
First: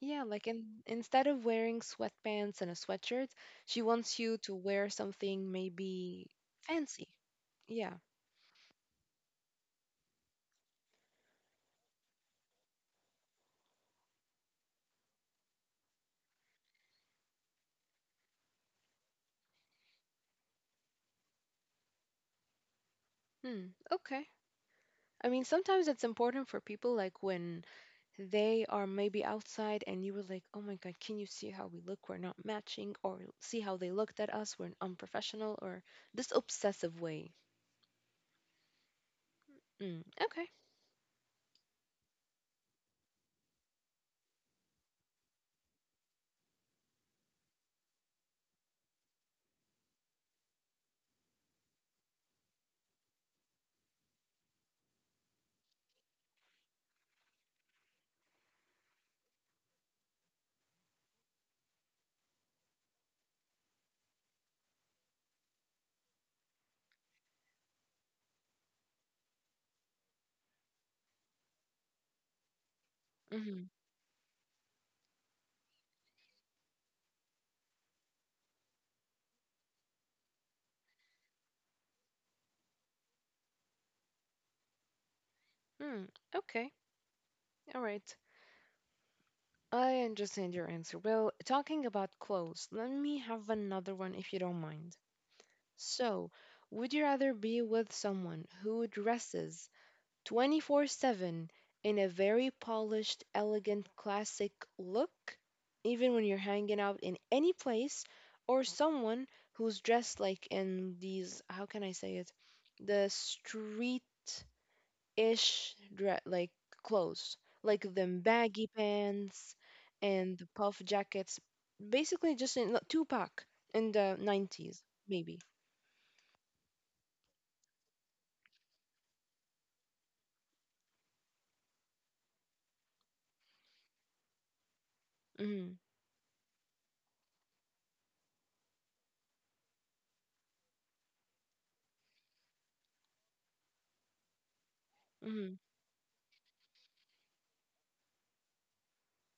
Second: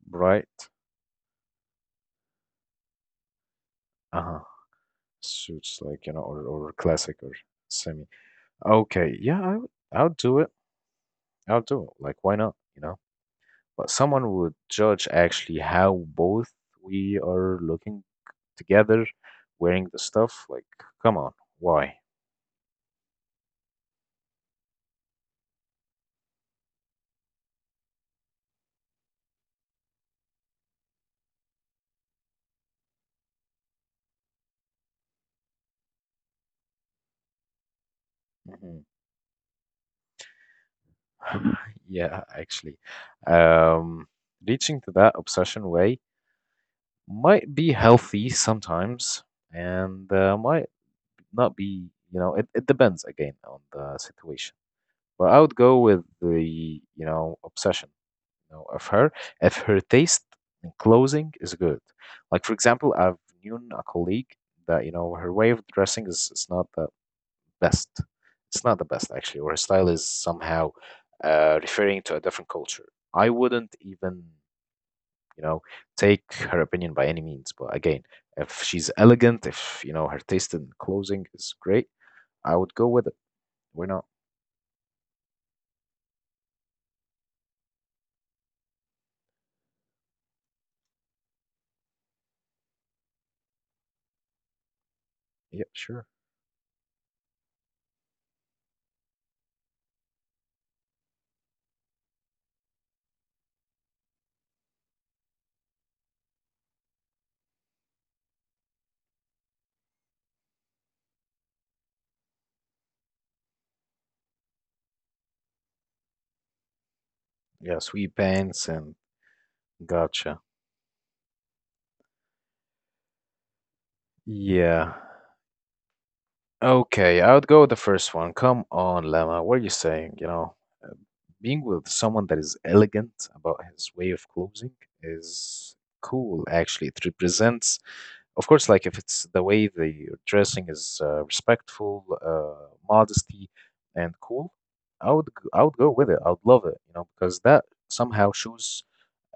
S2: Yeah,
S1: right?
S2: like in, instead of wearing sweatpants and a sweatshirt, she wants you
S1: Uh-huh.
S2: to wear something
S1: Suits like, you know,
S2: maybe
S1: or or
S2: fancy.
S1: classic or
S2: Yeah.
S1: semi. Okay, yeah, I would, I'll do it. I'll do it. Like, why not? You know, but someone would judge actually how both we are looking together, wearing the stuff. Like, come on, why?
S2: Hmm. Okay. I mean, sometimes it's important for people like when they are maybe outside and you were like, oh my God, can you see how we look? We're not matching, or see how they looked at us? We're unprofessional, or this obsessive way.
S1: Mhm.
S2: Mm, okay.
S1: Yeah, actually, um, reaching to that obsession way might be healthy sometimes, and uh, might not be. You know, it, it depends again on the situation. But I would go with the you know obsession. Know, of her if her taste in clothing is good. Like for example, I've known a colleague that you know her way of dressing is, is not the best. It's not the best actually, or her style is somehow uh, referring to a different culture. I
S2: Hmm.
S1: wouldn't even you know take her opinion by any means. But again, if she's elegant, if you know her taste in clothing is great, I would go with it. Why not?
S2: Mm, okay. All right. I understand your answer. Well, talking about clothes, let me have another one if you don't mind.
S1: Yeah, sure.
S2: So, would you rather be with someone who dresses twenty-four seven in a very polished, elegant, classic look, even when you're hanging out in any place, or someone who's dressed like in these, how can I say it, the street ish dre- like clothes,
S1: Yeah,
S2: like the
S1: sweet
S2: baggy
S1: pants and
S2: pants and
S1: gotcha.
S2: the puff jackets, basically just in like Tupac in the nineties,
S1: Yeah.
S2: maybe.
S1: Okay, I would go with the first one. Come on, Lama. What are you saying? You know, uh, being with someone that is elegant about his way of clothing
S2: Mm-hmm.
S1: is cool, actually. It represents, of course, like if it's the way the dressing is uh, respectful, uh, modesty, and cool, I would g-
S2: Mm-hmm.
S1: I would go with it. I would love it, you know, because that somehow shows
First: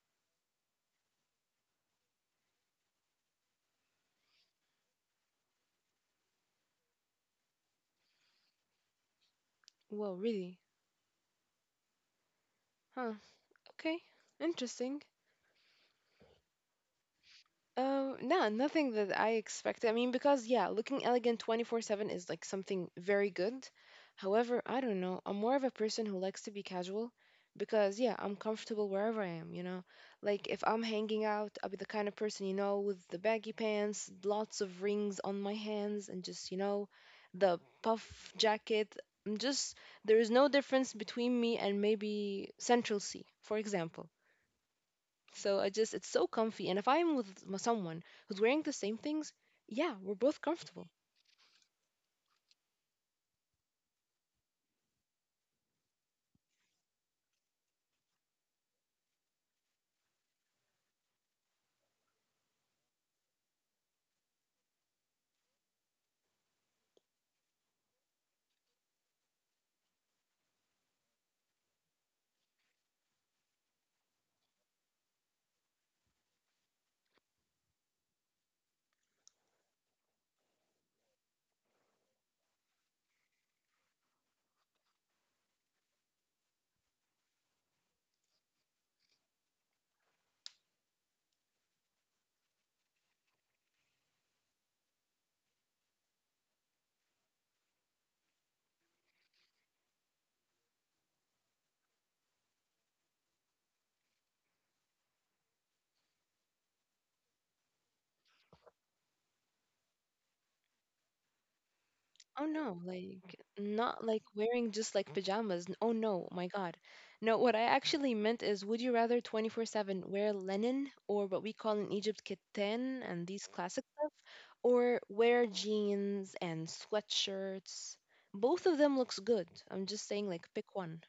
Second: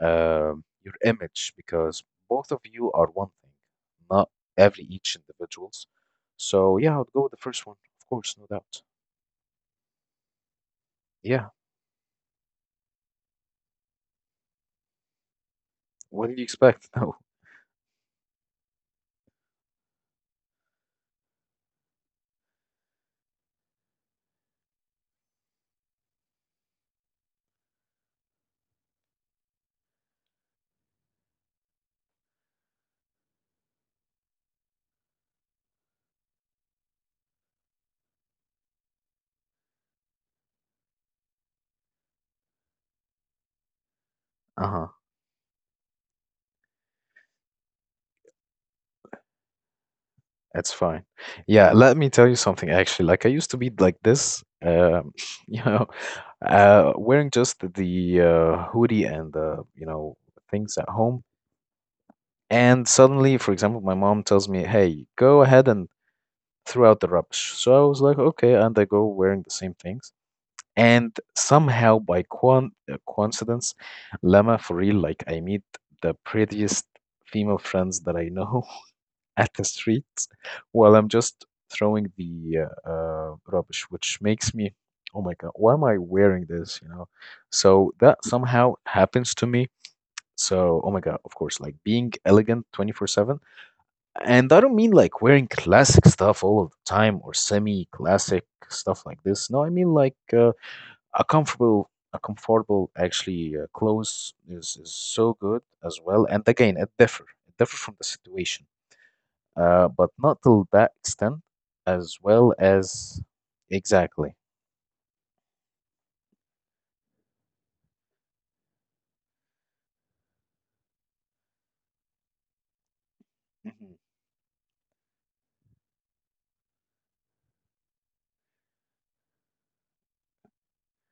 S1: uh, your image because both of you are one thing, not every each individuals. So yeah, I would go with the first one, of course, no doubt.
S2: Well, really?
S1: Yeah,
S2: Huh. Okay. Interesting.
S1: what did you expect? No.
S2: Um, no, nothing that I expected. I mean, because yeah, looking elegant twenty-four seven is like something very good. However, I don't know. I'm more of a person who likes to be casual because yeah, I'm comfortable wherever I am, you know. Like if I'm hanging out, I'll be the kind of person, you know, with the baggy pants, lots of rings on my hands and just, you know, the puff jacket. I'm just there is no difference between me and maybe Central C, for example.
S1: Uh-huh.
S2: So I just it's so comfy. And if I'm with m- someone who's wearing the same things, yeah, we're both
S1: It's
S2: comfortable.
S1: fine. Yeah, let me tell you something actually. Like I used to be like this, um, you know, uh, wearing just the uh, hoodie and the, you know, things at home. And suddenly, for example, my mom tells me, "Hey, go ahead and throughout the rubbish. So I was like, okay, and I go wearing the same things. And somehow, by quan- uh, coincidence, Lama for real, like I meet the prettiest female friends that I know at the street while I'm just throwing the uh, uh, rubbish, which makes me, oh my God, why am I wearing this? You know, so that somehow happens to me. So, oh my God, of course, like being elegant twenty-four seven, and I don't mean like wearing classic stuff all of the time or semi-classic stuff like this. No, I mean like uh, a comfortable, a comfortable actually uh, clothes is, is so good as well. And again, it differ, it differ from the situation, uh, but not till that extent as
S2: Oh
S1: well
S2: no,
S1: as
S2: like not like
S1: exactly.
S2: wearing just like pajamas. N- Oh no, my God. No, what I actually meant is would you rather twenty-four seven wear linen, or what we call in Egypt keten, and these classic
S1: Mhm.
S2: stuff, or wear jeans and sweatshirts? Both of them looks good. I'm just saying like pick one.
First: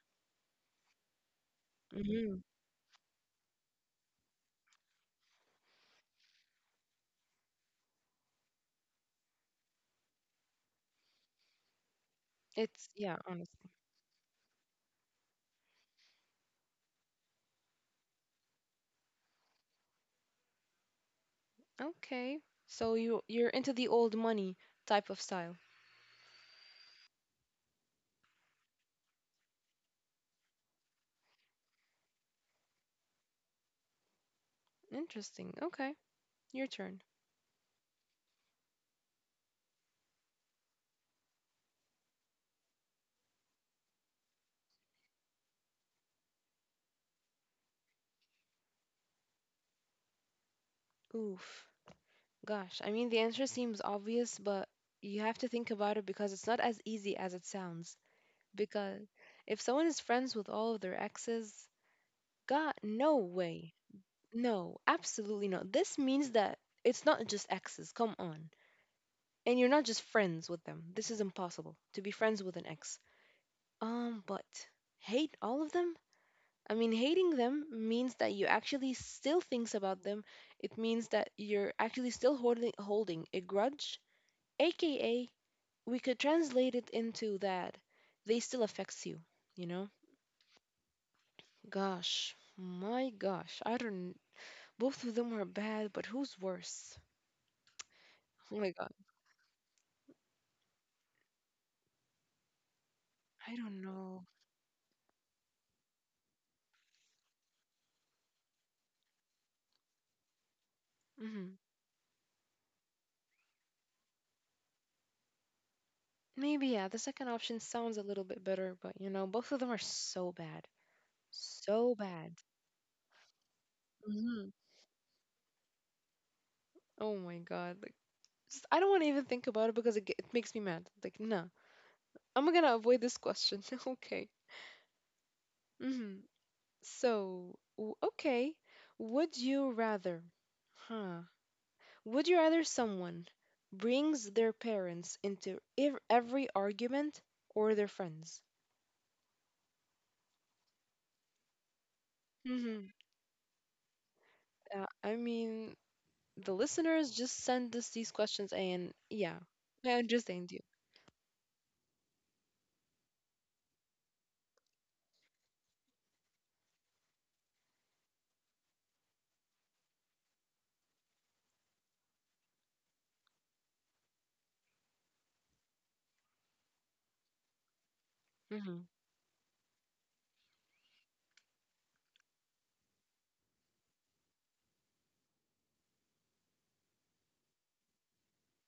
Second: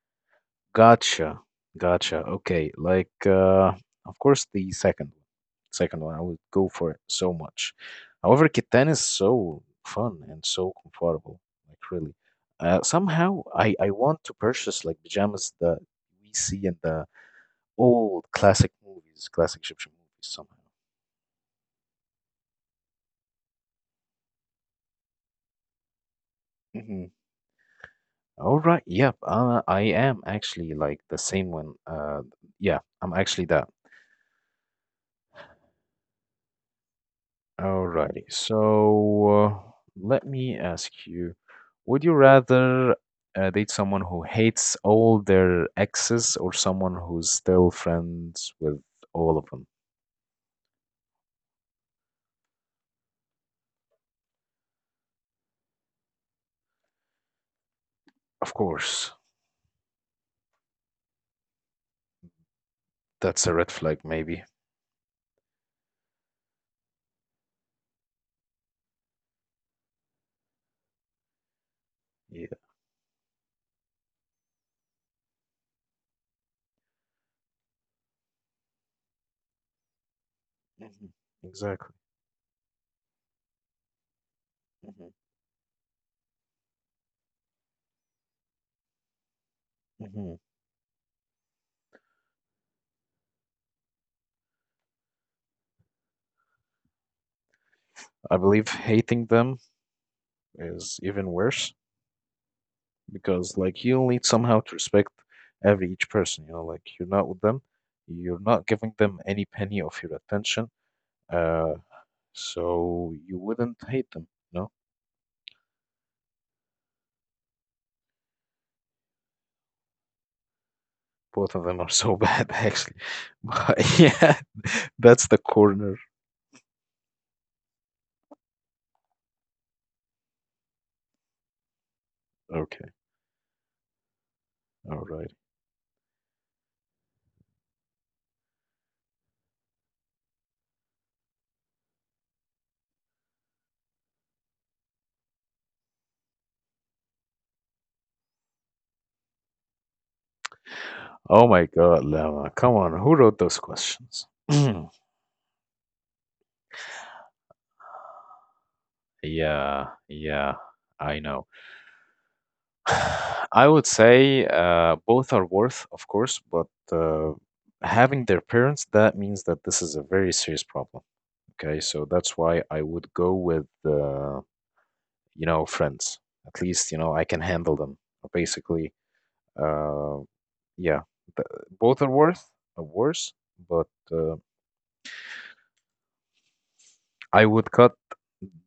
S1: Gotcha. Gotcha.
S2: Hmm.
S1: Okay. Like, uh, of course, the second one. Second one, I would go for it so much. However, Catan is so fun and so comfortable. Like, really. Uh,
S2: It's yeah,
S1: somehow,
S2: honestly.
S1: I, I want to purchase like pajamas that we see in the old classic movies, classic Egyptian movies, somehow.
S2: Okay. So you you're into the old money type of style.
S1: Mm-hmm. All right. Yep. Uh, I am actually like the same one. Uh, yeah, I'm actually that.
S2: Interesting. Okay. Your turn.
S1: Alrighty. So uh, let me ask you, would you rather uh, date someone who hates all their exes or someone who's still friends with all of them?
S2: Oof. Gosh, I mean the answer seems obvious, but you have to think about it because it's not as easy as it sounds.
S1: Of
S2: Because
S1: course,
S2: if someone is friends with all of their exes, God, no
S1: that's a red
S2: way.
S1: flag, maybe.
S2: No, absolutely not. This means that it's not just exes, come on. And you're not just friends with them. This is impossible to be friends
S1: Yeah.
S2: with an ex. Um, but hate all of them? I mean, hating them means that you actually still thinks about them. It means
S1: Mhm.
S2: that you're
S1: Exactly.
S2: actually still holding holding a grudge,
S1: hmm
S2: aka we could translate it into that they still affects you, you know?
S1: hmm
S2: Gosh, my gosh, I don't both of them are bad, but who's worse?
S1: I
S2: Oh
S1: believe
S2: my god,
S1: hating them is even worse
S2: I
S1: because,
S2: don't
S1: like, you'll need
S2: know.
S1: somehow to respect every each person. You know, like you're not with them, you're not giving them any penny of your attention.
S2: Hmm.
S1: Uh, So you wouldn't hate them. No,
S2: Maybe yeah, the second option sounds a little bit better, but you know, both of them are so bad.
S1: both of them are
S2: So
S1: so
S2: bad.
S1: bad, actually. But yeah,
S2: Hmm.
S1: that's the corner.
S2: Oh my god. Like just, I don't want to even think about it because it, ge- it makes me mad. Like, no, I'm gonna
S1: Okay,
S2: avoid this question. Okay.
S1: all right.
S2: Hmm. So, w- okay. Would you rather, huh? Would you rather someone brings their parents into ev- every argument, or their friends?
S1: Oh my God, Lama, come
S2: Hmm.
S1: on. Who wrote those questions?
S2: Uh, I mean, the listeners just send us these questions, and yeah,
S1: yeah,
S2: I understand
S1: yeah,
S2: you.
S1: I know. I would say uh, both are worth, of course, but uh, having their parents, that means that this is a very serious problem. Okay, so that's why I would go with. Uh, you know, friends. At least, you know, I can handle them.
S2: Hmm.
S1: Basically, uh, yeah, th- both are worth are worse, but uh, I would cut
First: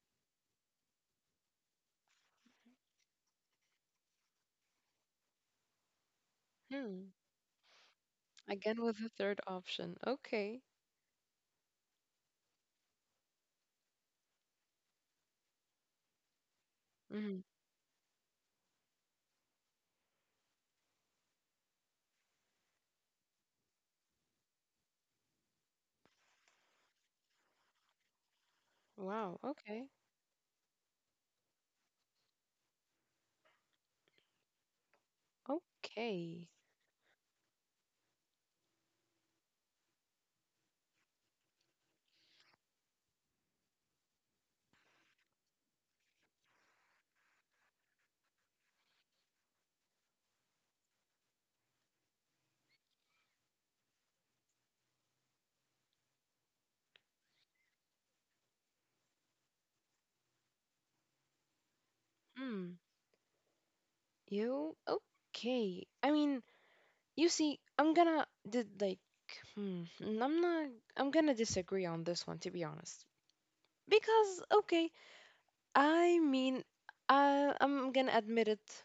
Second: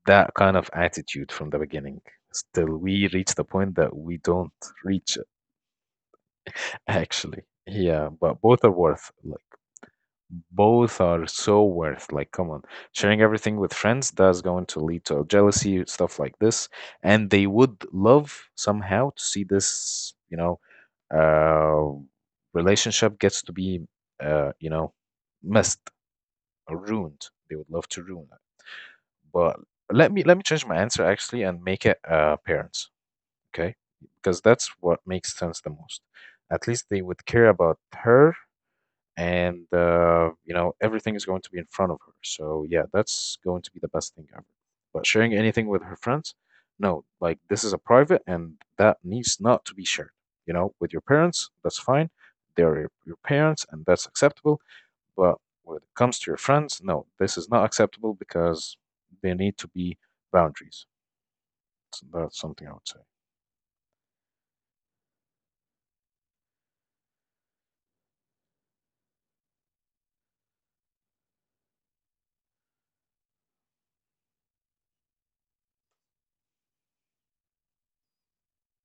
S1: that kind of attitude from the beginning. Still, we reach the point that we don't reach it,
S2: Hmm.
S1: actually. Yeah, but both are
S2: Again with the
S1: worth,
S2: third option. Okay.
S1: both are so worth like come on, sharing everything with friends that's going to lead to jealousy stuff like this, and
S2: Hmm.
S1: they would love somehow to see this, you know, uh relationship gets to be uh, you know, messed or ruined, they would love to ruin it.
S2: Wow.
S1: But
S2: Okay.
S1: let me let me change my answer actually and make it uh, parents, okay, because that's what makes sense the most.
S2: Okay.
S1: At least they would care about her, and uh, you know, everything is going to be in front of her, so yeah, that's going to be the best thing ever. But sharing anything with her friends, no, like this is a private and that needs not to be shared, you know. With your parents, that's fine, they're your, your parents and that's acceptable. But when it comes to your friends, no, this is not acceptable because there need to be boundaries, so that's something I
S2: Hmm.
S1: would say.
S2: You okay? I mean, you see, I'm gonna did like, hmm. n- I'm not. I'm gonna disagree on this one, to be honest. Because okay, I mean, I I'm gonna admit it.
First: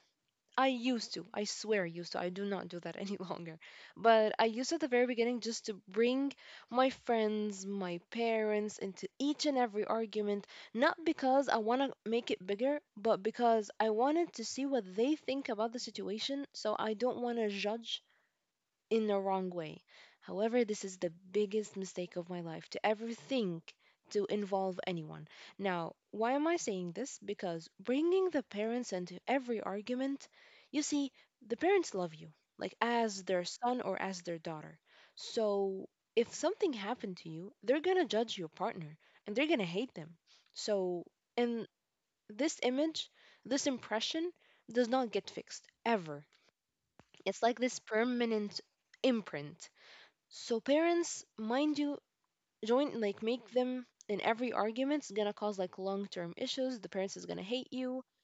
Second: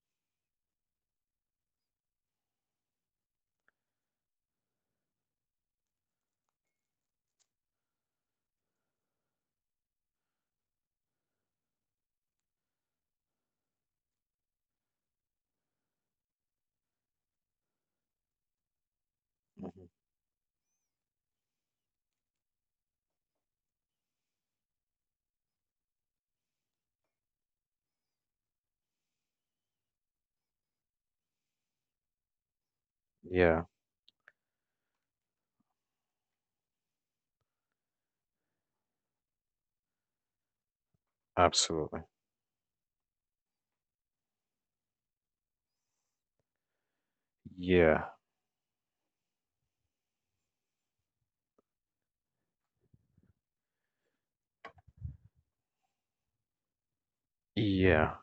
S2: I used to. I swear I used to. I do not do that any longer. But I used to at the very beginning just to bring my friends, my parents into each and every argument, not because I want to make it bigger, but because I wanted to see what they think about the situation. So I don't want to judge in the wrong way.
S1: Mhm.
S2: However, this is the biggest mistake of my life to ever think to involve anyone. Now, why am I saying this? Because bringing the parents into every argument, you see, the parents love you, like as their
S1: Yeah,
S2: son or as their daughter. So, if something happened to you, they're gonna judge your partner and they're gonna hate them. So, and
S1: absolutely.
S2: this image, this impression does not get fixed ever. It's like this
S1: Yeah,
S2: permanent imprint, so parents, mind you, join like make them in every argument. It's gonna cause like long term issues. The parents is gonna hate you,
S1: yeah,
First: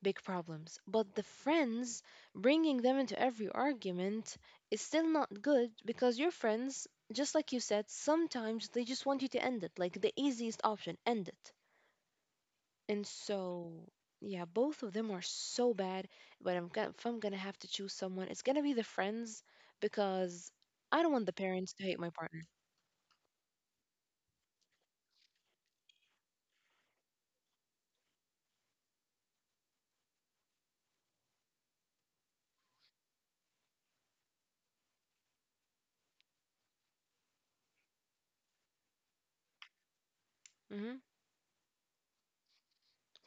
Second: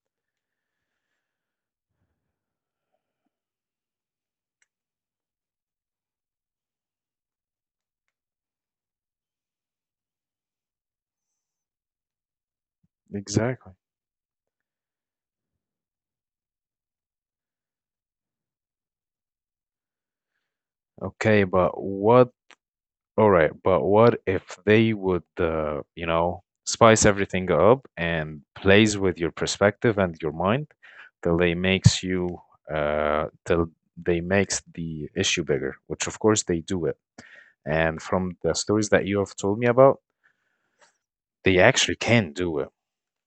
S2: big problems. But the friends bringing them into every argument is still not good because your friends, just like you said, sometimes they just want you to end it, like the easiest option, end it. And
S1: exactly.
S2: so yeah, both of them are so bad. But I'm gonna, if I'm gonna have to choose someone, it's gonna be the friends because I don't want the
S1: Okay, but
S2: parents to hate my
S1: what
S2: partner.
S1: All right, but what if they would, uh, you know, spice everything up and plays with your perspective and your mind till they makes you, uh, till they makes the issue bigger, which of course they do it. And from the stories that you have told me about,
S2: Hmm.
S1: they actually can do it.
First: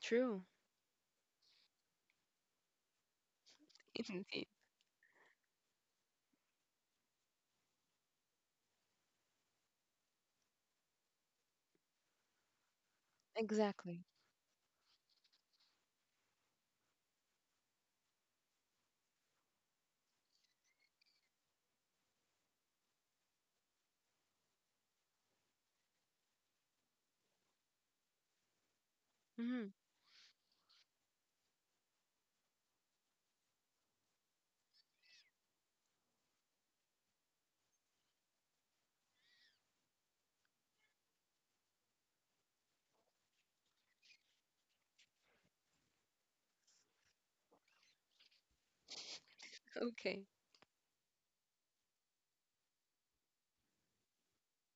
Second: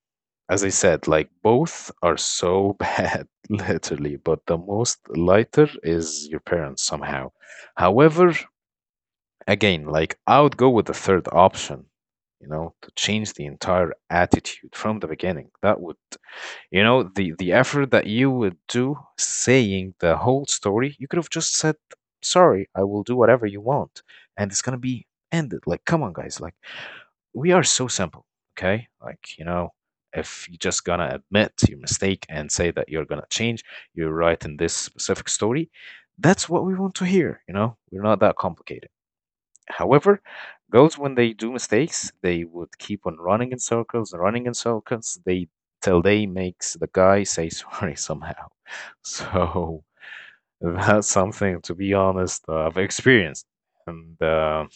S2: True.
S1: As I said, like both are so bad, literally, but
S2: Indeed.
S1: the most lighter is your parents somehow. However, again, like I would go with the third option, you know, to change the entire
S2: Exactly.
S1: attitude from the beginning. That would, you know, the the effort that you would do saying the whole story, you could have just said, "Sorry, I will do whatever you want," and it's gonna be ended. Like, come on, guys, like we are so simple, okay? Like, you
S2: Hmm.
S1: know, if you're just gonna admit your mistake and say that you're gonna change, you're right in this specific story, that's what we want to hear, you know? We're not that complicated. However, girls, when they do mistakes, they would keep on running in circles, running in circles. They Till they makes the guy say sorry somehow. So
S2: Okay.
S1: that's something, to be honest, uh, I've experienced and uh,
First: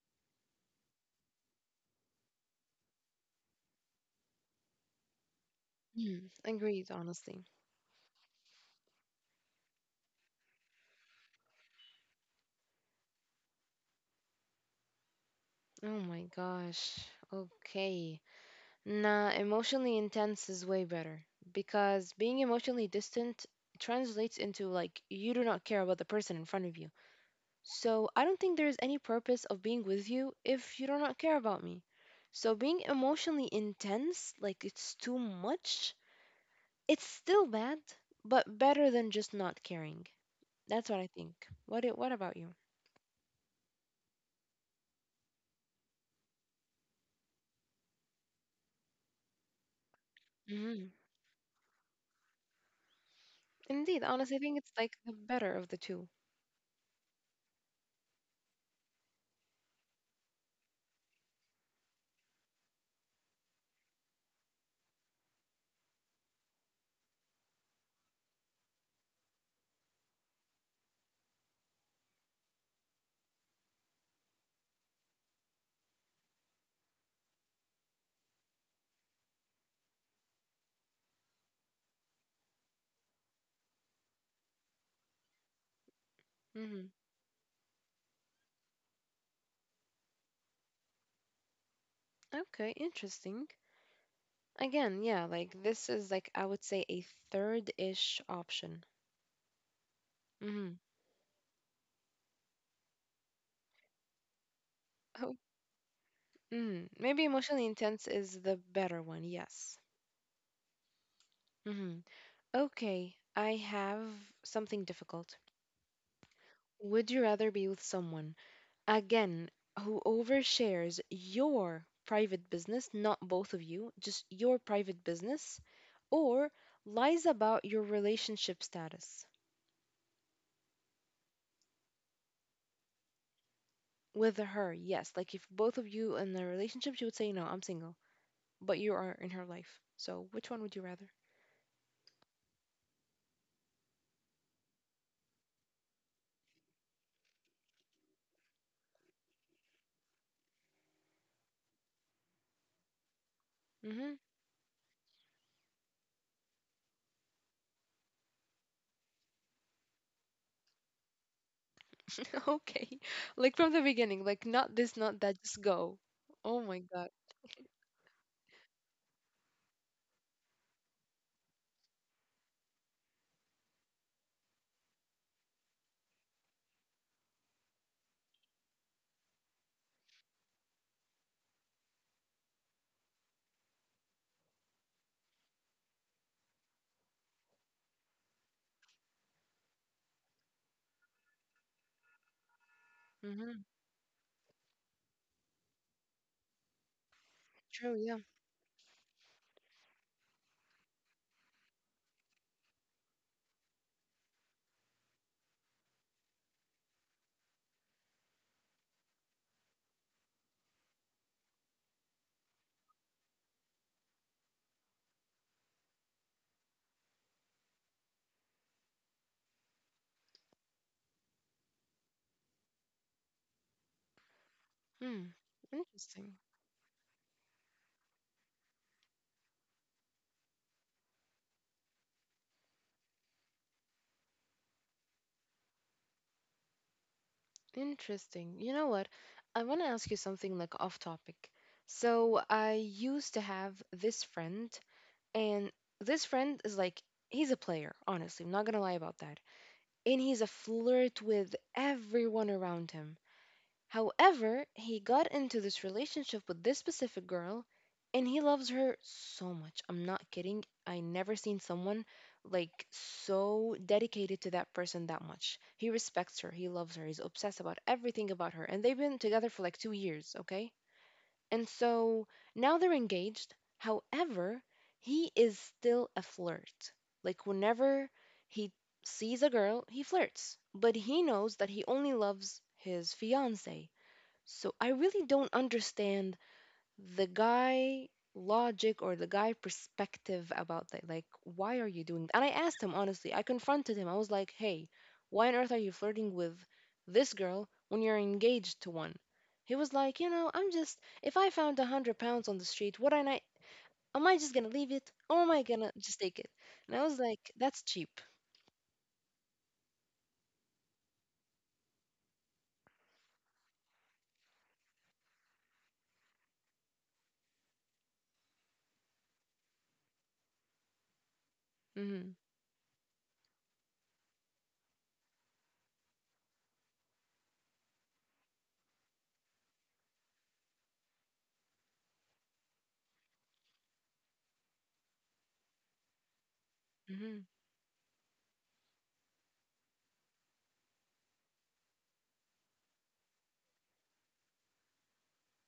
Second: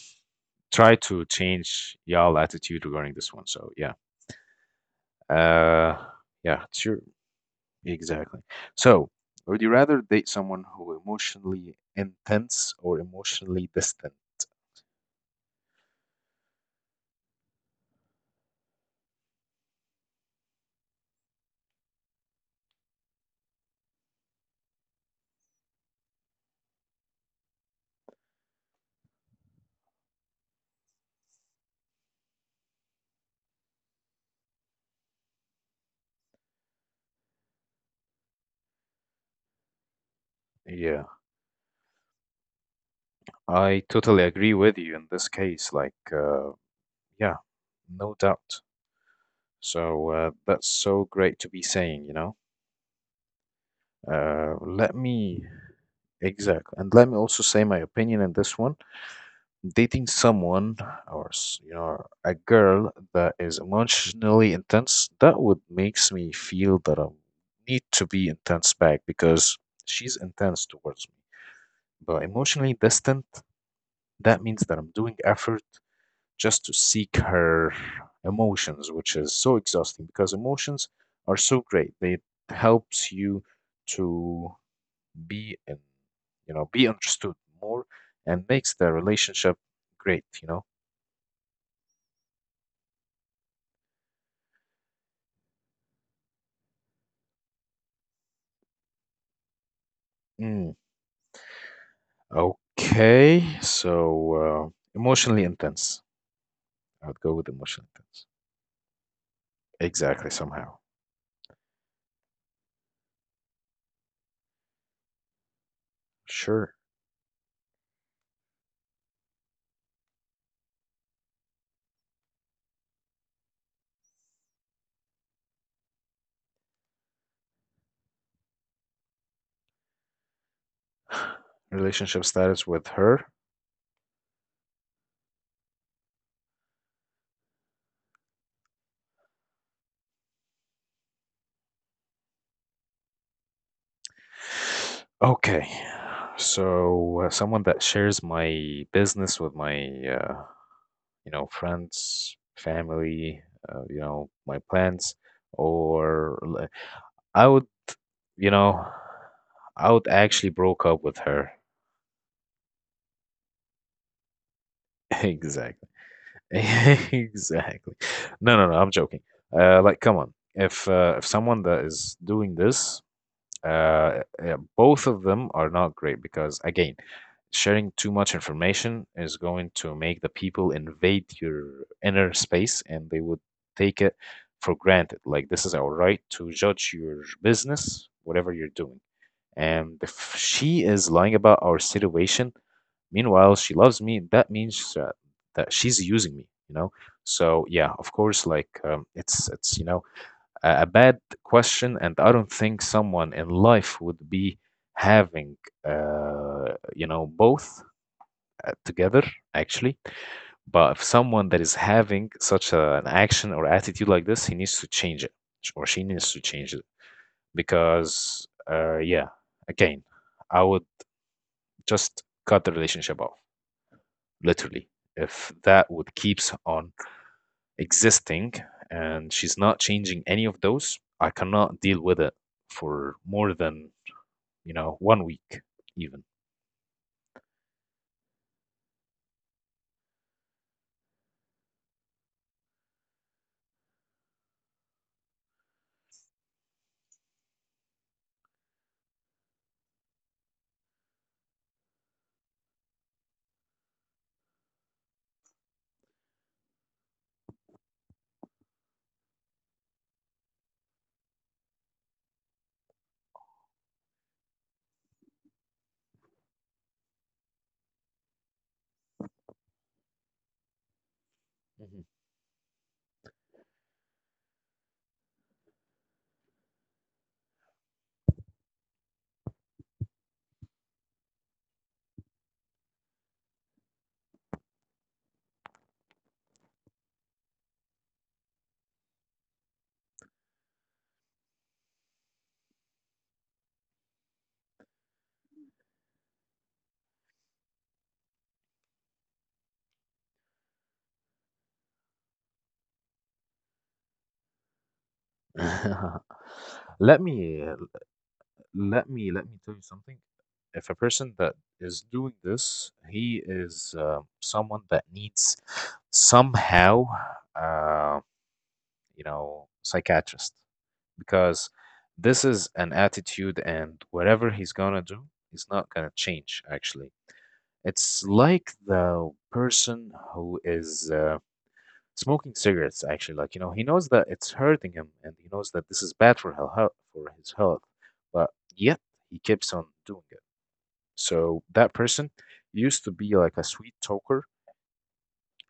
S1: try to change y'all attitude regarding this one. So yeah, uh,
S2: Mm,
S1: yeah,
S2: agreed,
S1: sure,
S2: honestly.
S1: exactly. So would you rather date someone who emotionally intense or emotionally distant?
S2: Oh my gosh. Okay. Nah, emotionally intense is way better because being emotionally distant translates into like you do not care about the person in front of you. So I don't think there is any purpose of being with you if you do not care about me. So being emotionally intense, like it's too much, it's still bad, but better than just not caring. That's what
S1: Yeah.
S2: I think. What it, what about you?
S1: I totally agree with you in this case. Like, uh, yeah, no doubt. So uh, that's
S2: Hmm.
S1: so great to be saying, you know.
S2: Indeed, honestly, I
S1: Uh,
S2: think it's
S1: let
S2: like the
S1: me,
S2: better of the two.
S1: exactly. And let me also say my opinion in this one. Dating someone or, s- you know, a girl that is emotionally intense, that would makes me feel that I need to be intense back because she's intense towards me. But emotionally distant, that means that I'm doing effort just to seek her emotions, which is so exhausting because emotions are so great. They helps you to be in, you know,
S2: Hmm.
S1: be understood more and makes the relationship great, you know.
S2: Okay, interesting. Again, yeah, like this is like I would say a third-ish option.
S1: Mm.
S2: Hmm.
S1: Okay, so uh,
S2: Oh,
S1: emotionally intense.
S2: mm.
S1: I'd
S2: Maybe
S1: go with
S2: emotionally
S1: emotionally
S2: intense
S1: intense.
S2: is the better one. Yes.
S1: Exactly, somehow.
S2: Hmm. Okay, I have something difficult.
S1: Sure.
S2: Would you rather be with someone? Again, whoever shares your private business, not both of you, just your private business, or lies about your relationship status
S1: Relationship status with her.
S2: with her. Yes, like if both of you in a relationship, she would say, "No, I'm single," but you are in her life. So which one would you rather?
S1: Okay. So, uh, someone that shares my business with my, uh, you know, friends, family, uh, you
S2: Hmm.
S1: know, my plans, or li- I would, you know, I would actually broke up with her.
S2: Okay. Like from the beginning, like not this, not that, just
S1: Exactly.
S2: go. Oh my God.
S1: Exactly. No, no, no, I'm joking. Uh, like, come on. If uh, if someone that is doing this. Uh, yeah, both of them are not great because, again, sharing too much information is going to make the people invade your inner space, and they would take it for granted. Like, this is our right to judge your business, whatever you're doing. And if she is lying about our situation, meanwhile,
S2: Hmm.
S1: she loves me, that means that, that she's using me, you know? So yeah,
S2: True,
S1: of
S2: yeah.
S1: course, like um, it's it's you know a, a bad question, and I don't think someone in life would be having, uh, you know, both uh, together actually. But if someone that is having such a, an action or attitude like this, he needs to change it, sh- or she needs to change it, because, uh, yeah, again, I would just cut the relationship off, literally.
S2: Hmm.
S1: If that would
S2: Interesting.
S1: keeps on existing and she's not changing any of those, I cannot deal with it for more than you know, one week even.
S2: Interesting. You know what? I want to ask you something like off topic. So I used to have this friend, and this friend is like, he's a player, honestly. I'm not gonna lie about that. And he's a flirt with everyone around him. However, he got into this relationship with this specific girl and he loves her so much. I'm not kidding. I never seen someone like so dedicated to that person that much. He respects her, he loves her, he's obsessed about everything about her. And they've been together for like two years, okay? And
S1: Mhm.
S2: so now they're engaged. However, he is still a flirt. Like, whenever he sees a girl, he flirts. But he knows that he only loves his fiance. So I really don't understand the guy logic or the guy perspective about that. Like, why are you doing that? And I asked him honestly. I confronted him. I was like, "Hey, why on earth are you flirting with this girl when you're engaged to one?" He was like, "You know, I'm just, if I found a hundred pounds on the street, would I not? Am I just gonna leave it, or am I gonna just take it?" And I was
S1: let
S2: like,
S1: me uh,
S2: "That's cheap."
S1: let me let me tell you something. If a person that is doing this, he is uh, someone that needs somehow, uh, you know, psychiatrist, because
S2: Mm-hmm.
S1: this is an attitude, and whatever he's gonna do, he's not gonna change. Actually, it's like the person who is. Uh, smoking cigarettes, actually, like you know he knows that it's hurting him, and he knows that this is bad for hel- health for
S2: Mm-hmm.
S1: his health, but yet he keeps on doing it. So that person used to be like a sweet talker,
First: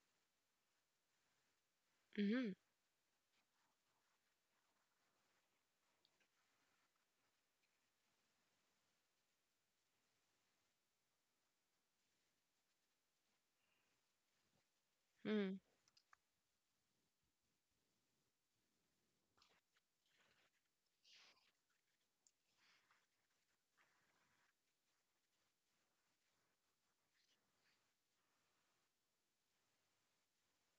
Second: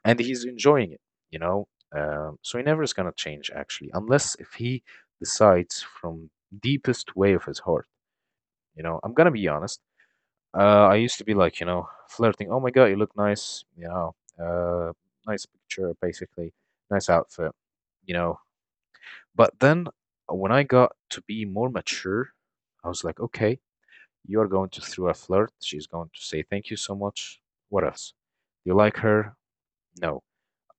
S1: and he's enjoying it you know um,
S2: Mm-hmm.
S1: so he never is going to change, actually, unless if he decides from deepest way of his heart you know I'm going to be honest. uh, I used to be like you know flirting, oh my god, you look nice you know uh, Nice
S2: Mm-hmm.
S1: picture, basically. Nice outfit you know But then uh, when I got to be more mature, I was like, okay, you are going to through a flirt. She's going to say thank you so much. What else? You like her? No.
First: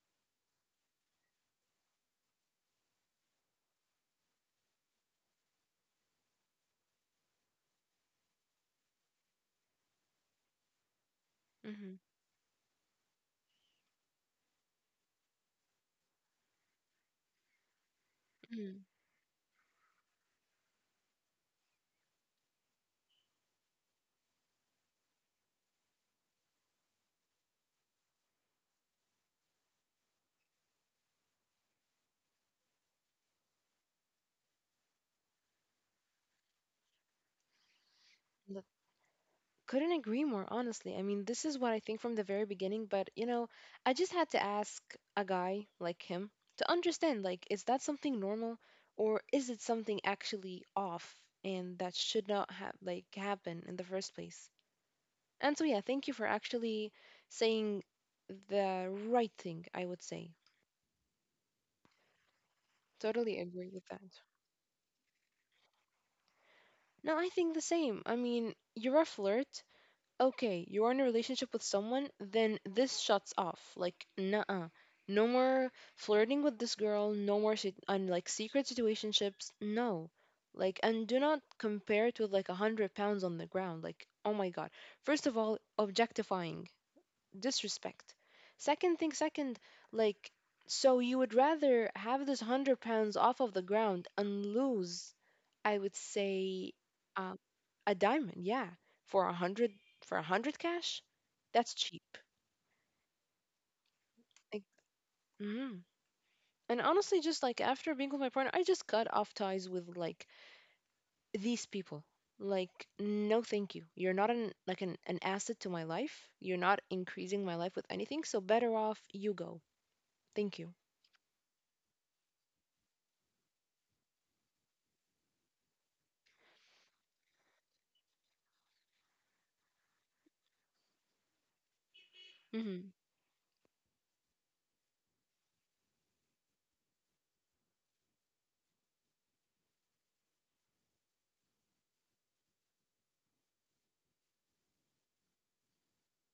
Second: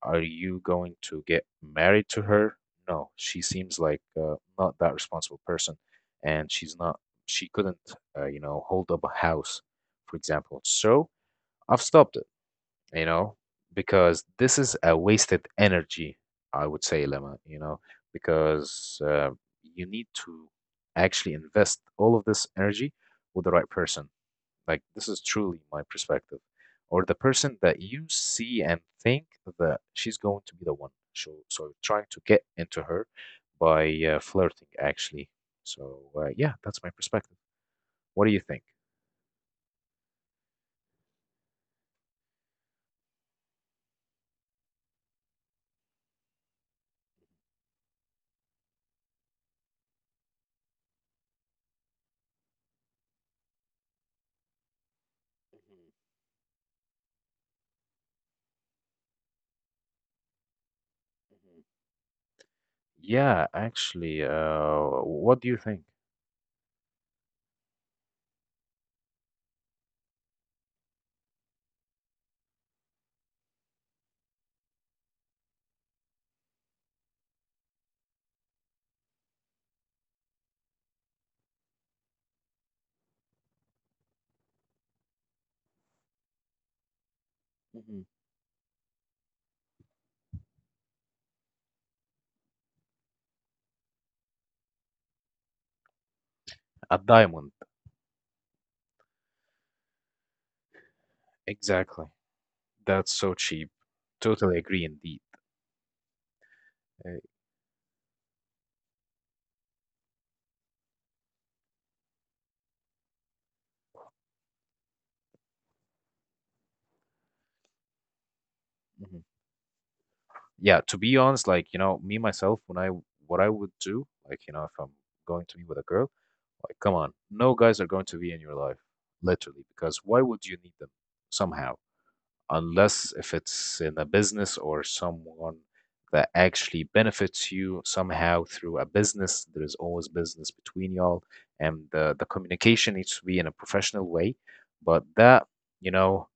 S1: Are you going to get married to her? No. She seems like uh, not that responsible person, and she's not. She couldn't, uh, you know, hold up a house, for example. So I've
S2: Mm-hmm.
S1: stopped it you know, because this is a wasted energy, I would say, Lemma, you know,
S2: Mm-hmm.
S1: because uh, you need to actually invest all of this energy with the right person. Like, this is truly my perspective, or the person that you see and think that she's going to be the one. So, so trying to get into her by uh, flirting, actually. So, uh, yeah, that's my perspective. What do you think?
S2: Couldn't agree more, honestly. I mean, this is what I think from the very beginning, but you know, I just had to ask a guy like him to understand, like, is that something normal or is it something actually off and that should not have like happen in the first place? And so yeah, thank you for actually saying the right thing, I would say.
S1: Mhm.
S2: Totally
S1: Yeah,
S2: agree with that.
S1: actually, uh, what do you think?
S2: No, I think the same. I mean, you're a flirt, okay, you're in a relationship with someone, then this shuts off. Like, nuh-uh. No more flirting with this girl, no more sit- and like secret situationships. No. Like, and do not compare it with like a hundred pounds on the ground. Like, oh my God. First of all, objectifying, disrespect. Second thing, second, like, so you would rather have this hundred pounds off of the ground and lose, I would say,
S1: A
S2: uh,
S1: diamond,
S2: a diamond, yeah, for a hundred for a hundred cash, that's cheap.
S1: exactly. That's so cheap. Totally
S2: Like,
S1: agree indeed.
S2: mm. And
S1: Uh,
S2: honestly, just like after being with my partner, I just cut off ties with like these people. Like, no, thank you. You're not an like an, an asset to my life. You're not increasing my life with anything. So better off
S1: Mhm.
S2: you go. Thank you.
S1: Yeah, to be honest, like, you know, me myself, when I w- what I would do, like, you know, if I'm going to be with a girl, like, come on, no guys are going to be in your life, literally, because why would you need them somehow?
S2: Mm-hmm.
S1: Unless if it's in a business or someone that actually benefits you somehow through a business. There is always business between y'all, and the, the communication needs to be in a professional way. But that, you know,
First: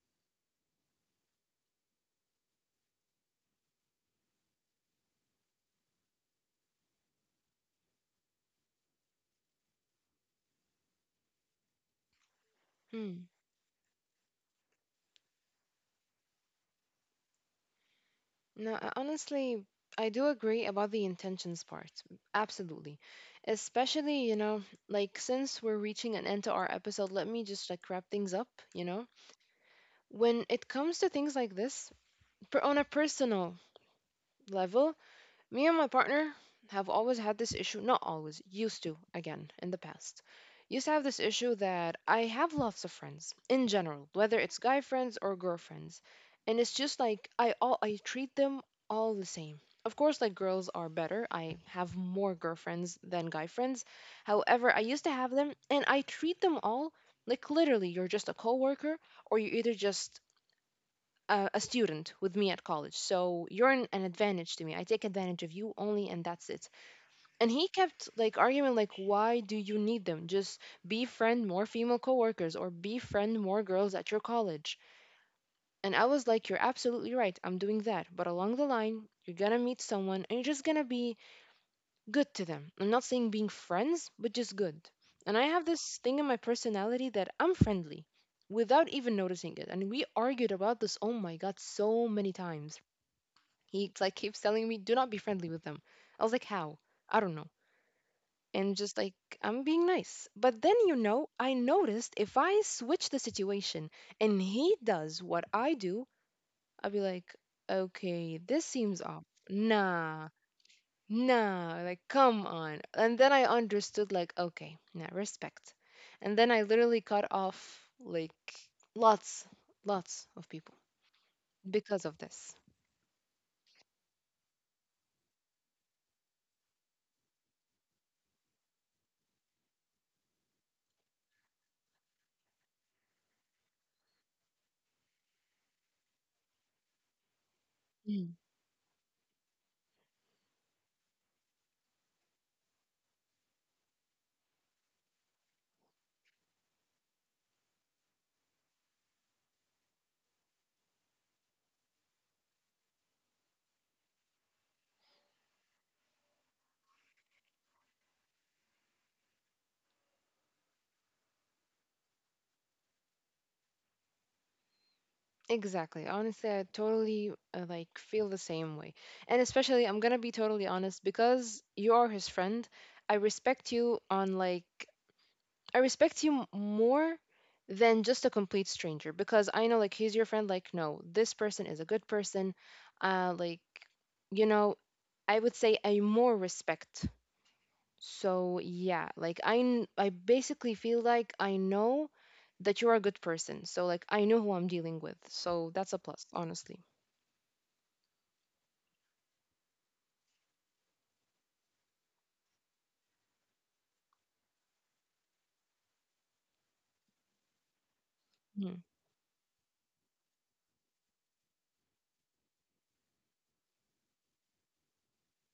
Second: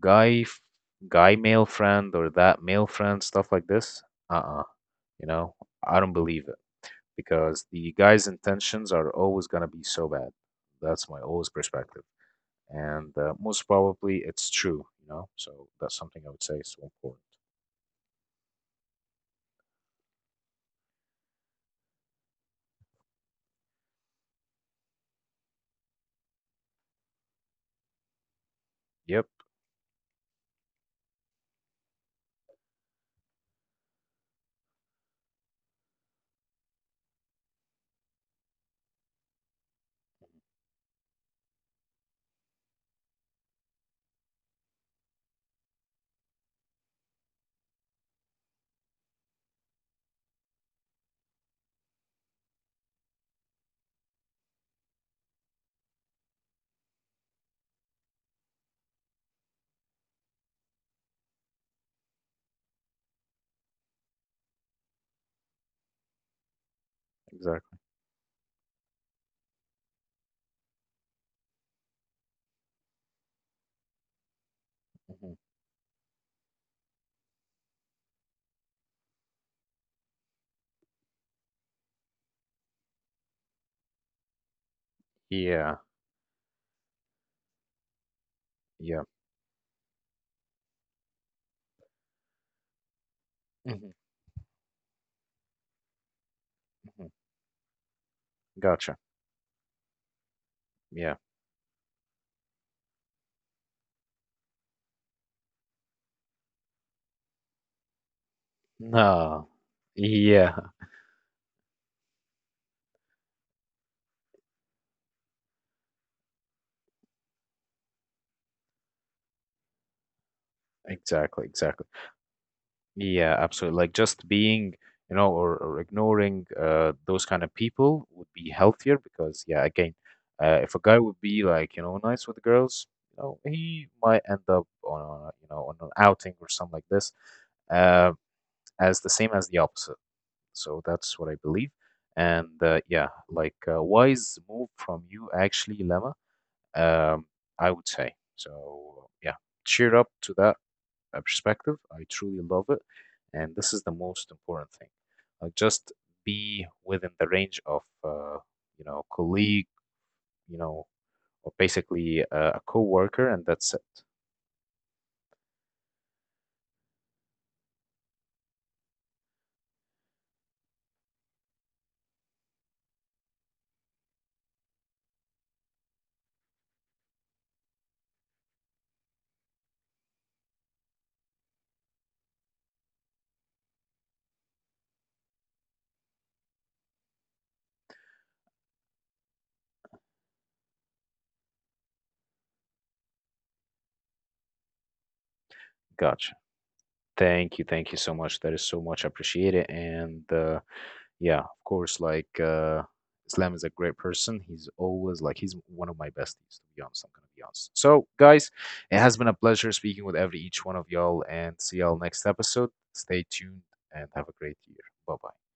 S1: guy, f- guy male friend or that male friend, stuff like this, uh-uh, you know, I don't believe it, because the guy's intentions are always gonna be so bad. That's my always perspective, and
S2: Hmm.
S1: uh, most probably it's true, you know. So that's something I would say is so important.
S2: No, uh, honestly, I do agree about the intentions part. Absolutely. Especially, you know, like since we're reaching an end to our episode, let me just like wrap things up, you know?
S1: Yep,
S2: When it comes to things like this, per- on a personal level, me and my partner have always had this issue, not always, used to, again, in the past. Used to have this issue that I have lots of friends in general, whether it's guy friends or girlfriends. And it's just like I all I treat them all the same. Of course, like girls are better. I have more girlfriends than guy friends. However, I used to have them and I treat them all like literally you're just a coworker or you're either just a, a student with me at college, so you're an, an advantage to me. I take advantage of you only, and that's it. And he
S1: exactly.
S2: kept like arguing, like, why do you need them? Just befriend more female coworkers or befriend more girls at your college.
S1: Hmm.
S2: And I was like, "You're absolutely right, I'm doing that, but along the line you're gonna meet someone and you're just gonna be good to them. I'm not saying being friends, but just good. And I have
S1: Yeah,
S2: this thing in my personality that I'm friendly without
S1: yeah.
S2: even noticing it." And we argued about this, oh my god, so many times. He
S1: Hmm.
S2: like keeps telling me, do not be friendly with them. I was like, how?
S1: Hmm.
S2: I don't know. And just
S1: Gotcha.
S2: like I'm being nice, but then, you
S1: Yeah.
S2: know, I noticed if I switch the situation and he does what I do, I'll be like, okay, this seems off.
S1: No.
S2: Nah.
S1: Yeah.
S2: Nah, like come on. And then I understood, like, okay, nah, respect. And then I literally cut off like lots lots of people
S1: Exactly. Exactly.
S2: because of this.
S1: Yeah. Absolutely. Like just being, you know, or, or ignoring uh, those kind of people would be healthier, because, yeah, again, uh, if a guy would be like, you know, nice with the girls, you know, he might end up on a, you know, on an outing or something like this uh, as the same as the opposite. So that's what I believe. And uh, yeah, like uh, wise move from you, actually, Lemma. Um, I would say so. Yeah, cheer up to that uh, perspective. I truly love it, and this is the most important thing. Like just be within the range of uh, you know colleague, you know, or basically uh, a coworker, and that's it.
S2: Exactly. Honestly, I totally uh, like feel the same way. And especially, I'm gonna be totally honest because you are his friend. I respect you on like I respect you m- more than just a complete stranger because I know like he's your friend. Like, no, this person is a good person. Uh, like, you know, I would say I more respect, so yeah, like I kn- I basically feel like I know that you're a good person. So like I know who I'm dealing with. So that's a plus,
S1: Gotcha.
S2: honestly.
S1: Thank you, thank you so much. That is so much appreciated, and uh, yeah, of course, like uh, Islam is a great person. He's always like he's one of my besties, to be honest. I'm gonna be honest. So, guys, it has been a pleasure speaking with every each one of y'all, and see y'all next episode. Stay tuned and have a great year. Bye bye.